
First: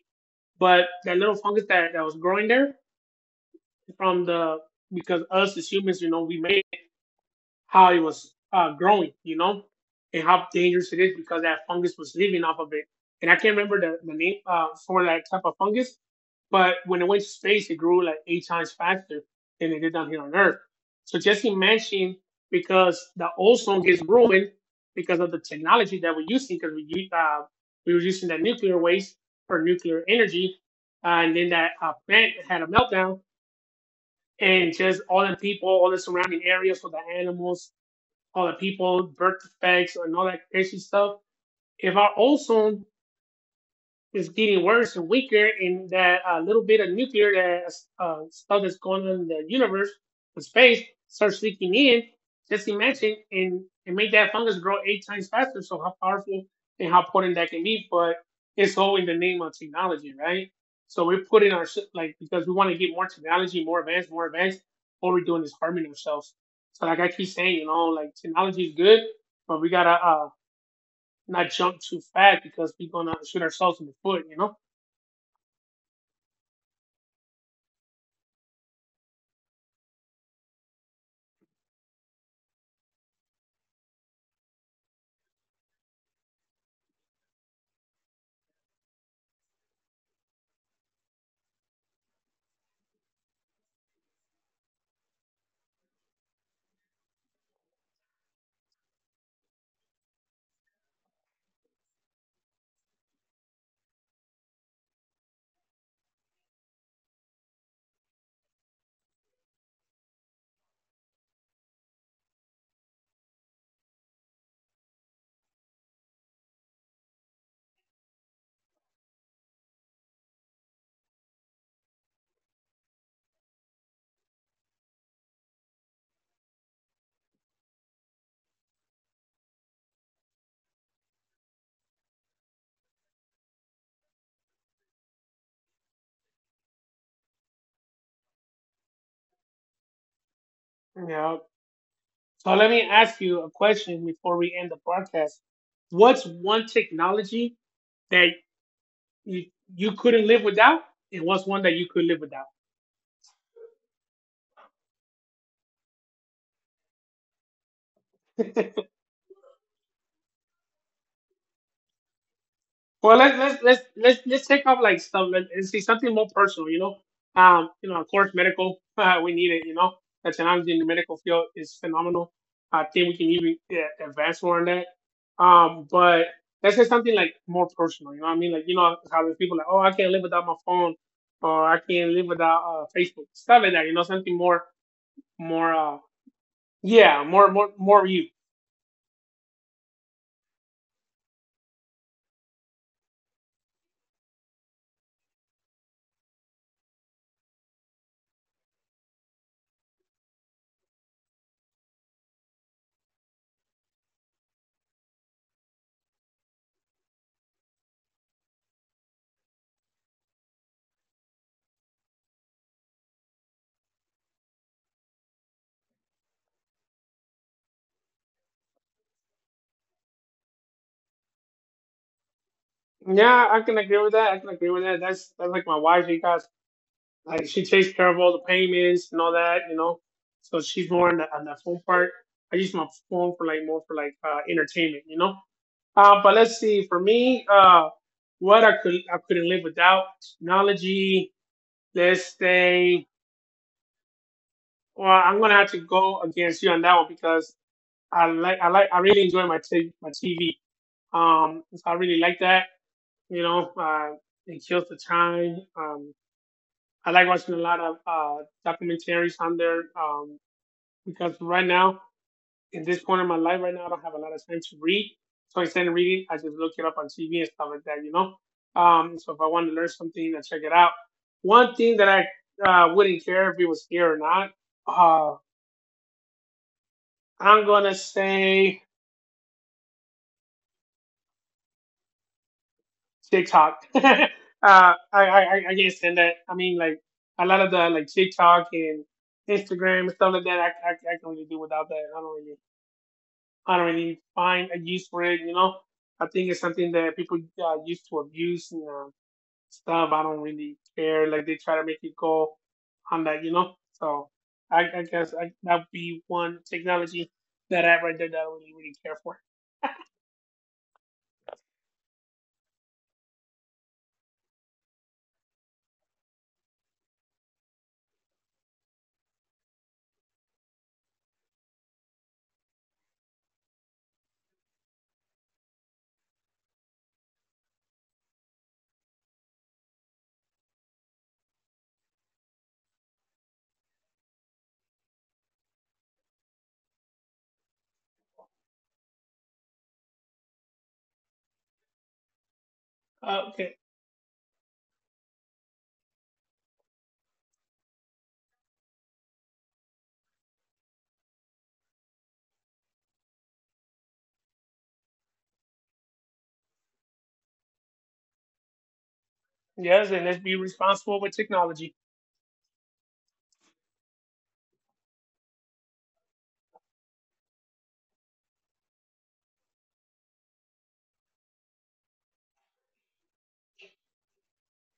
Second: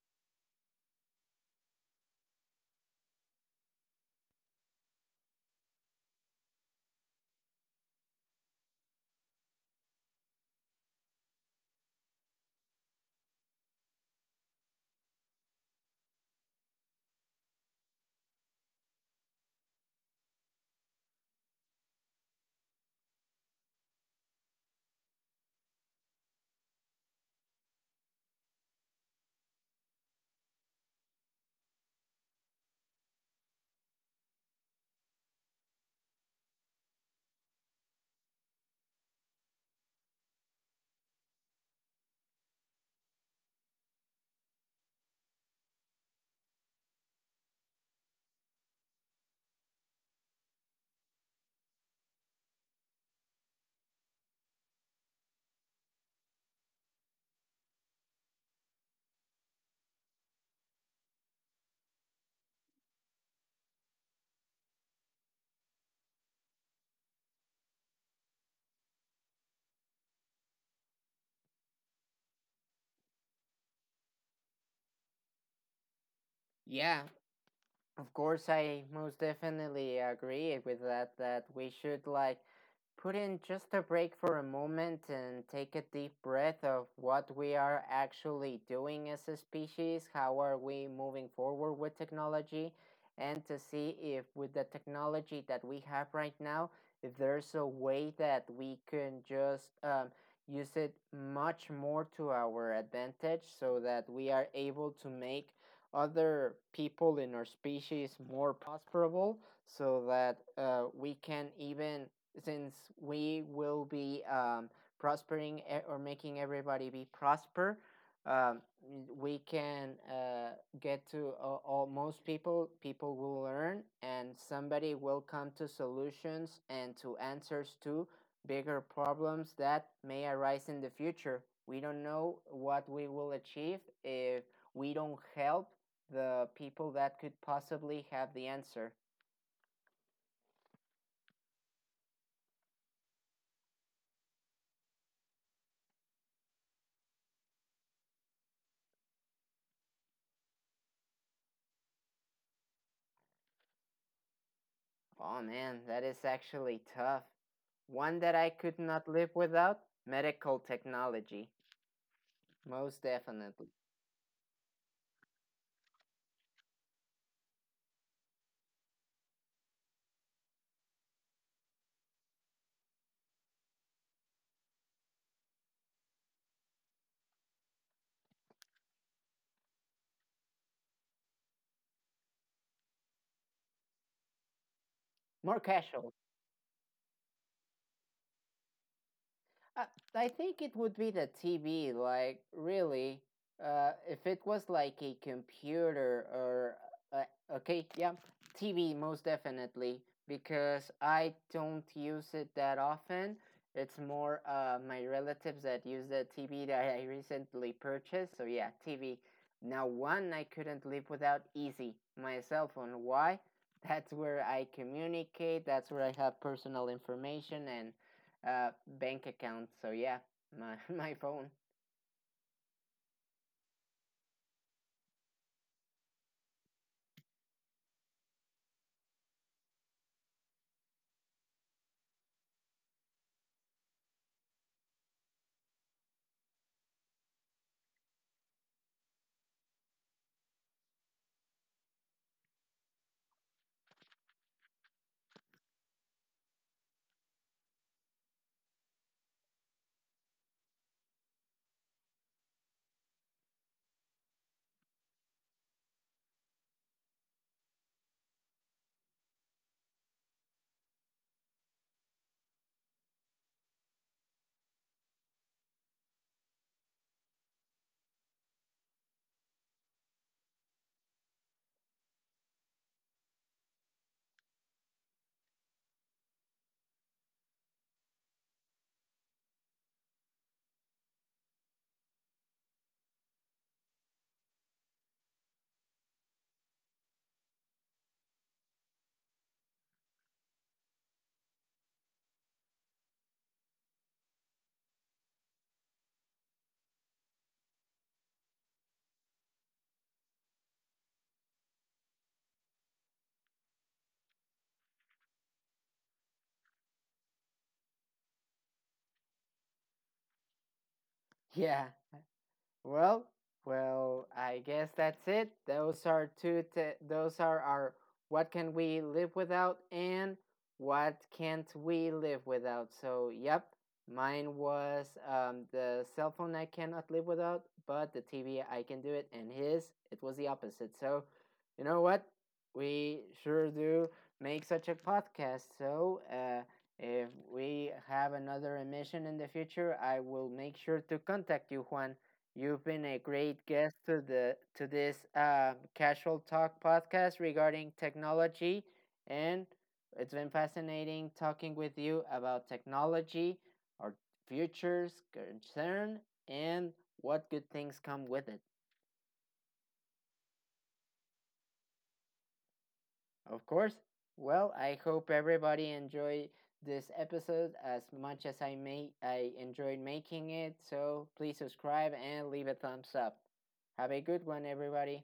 Speaker 1: but that little fungus that was growing there from the because us as humans, you know, we made it how it was growing, you know, and how dangerous it is because that fungus was living off of it. And I can't remember the name for that type of fungus, but when it went to space, it grew like eight times faster than it did down here on Earth. So just imagine because the ozone gets ruined because of the technology that we're using, because uh, we were using that nuclear waste for nuclear energy. And then that plant had a meltdown, and just all the people, all the surrounding areas for the animals, all the people, birth defects, and all that crazy stuff. If our ozone is getting worse and weaker, and that a little bit of nuclear stuff that's going on in the universe, in space, starts leaking in. Just imagine and make that fungus grow eight times faster. So how powerful and how potent that can be, but it's all in the name of technology, right? So we're putting our like because we want to get more technology, more advanced, more advanced. All we're doing is harming ourselves. So like I keep saying, you know, like technology is good, but we gotta not jump too fast because we're gonna shoot ourselves in the foot, you know.
Speaker 2: Yeah, of course, I most definitely agree with that, that we should like put in just a break for a moment and take a deep breath of what we are actually doing as a species, how are we moving forward with technology, and to see if with the technology that we have right now, if there's a way that we can just use it much more to our advantage so that we are able to make other people in our species more prosperable so that we can even, since we will be prospering or making everybody be prosper, um, we can get to all most people, people will learn and somebody will come to solutions and to answers to bigger problems that may arise in the future. We don't know what we will achieve if we don't help the people that could possibly have the answer.
Speaker 1: Yeah. So let me ask you a question before we end the podcast. What's one technology that you, you couldn't live without, and what's one that you could live without?
Speaker 2: Oh man, that is actually tough. One that I could
Speaker 1: [laughs]
Speaker 2: not live without: medical technology, most
Speaker 1: Well, let's
Speaker 2: definitely.
Speaker 1: let's let's let's let's take off like stuff and see something more personal. You know, of course, medical. [laughs] We need it. You know, the technology in the medical field is phenomenal. I think we can even yeah, advance more on that. But let's say something like more personal. You know, what I mean, like you know how there's people like, oh, I can't live without my phone, or I can't live without Facebook, stuff like that. You know, something more,
Speaker 2: More
Speaker 1: more,
Speaker 2: casual.
Speaker 1: uh, yeah, more you.
Speaker 2: I, I think it would be the TV, like, really. If it was like a computer or. Okay, yeah, TV, most definitely, because I don't use it that often. It's more my relatives that use the TV that I recently purchased. So, yeah, TV. Now, one I couldn't live without, easy: my cell phone. Why? [laughs] That's where I communicate, that's where I have personal information and uh, bank account. So yeah, my [laughs] my phone.
Speaker 1: Yeah, I can agree with that. I can agree with that. That's like my wife. You guys like she takes care of all the payments and all that, you know. So she's more on the phone part. I use my phone for like more for like entertainment, you know. But let's see. For me, what I couldn't live without technology. Let's say, well, I'm gonna have to go against you on that one because I really enjoy my TV. So I really like that. You know, it kills the time. I like watching a lot of documentaries on there. Because right now, in this point in my life, right now, I don't have a lot of time to read. So instead of reading, I just look it up on TV and stuff like that, you know. So if I want to learn something, I check it out. One thing that I wouldn't care if it was here or not. Uh, I'm gonna say TikTok. [laughs] I can't stand that. I mean, like a lot of the like TikTok and Instagram and stuff like that. I can really do without that. I don't really. I don't really find a use for it. You know, I think it's something that people used to abuse and stuff. I don't really care. Like they try to make it go on that. You know, so I guess that would be one technology that I right there that I really really care for.
Speaker 2: Yeah, well, well, I guess that's it. Those are two. Those are our what can we live without and what can't we live without. So, yep, mine was the cell phone I cannot live without, but the TV I can do it, and his it was the opposite. So, you know what? We sure do make such a podcast. So, if we have another emission in the future, I will make sure to contact you, Juan. You've been a great guest
Speaker 1: Okay.
Speaker 2: to the to this casual talk podcast regarding technology, and it's been fascinating talking with you about technology, our futures concern, and what good things come with it.
Speaker 1: Yes, and let's be responsible with technology.
Speaker 2: Of course. Well, I hope everybody enjoyed this episode as much as I may. I enjoyed making it. So please subscribe and leave a thumbs up. Have a good one, everybody.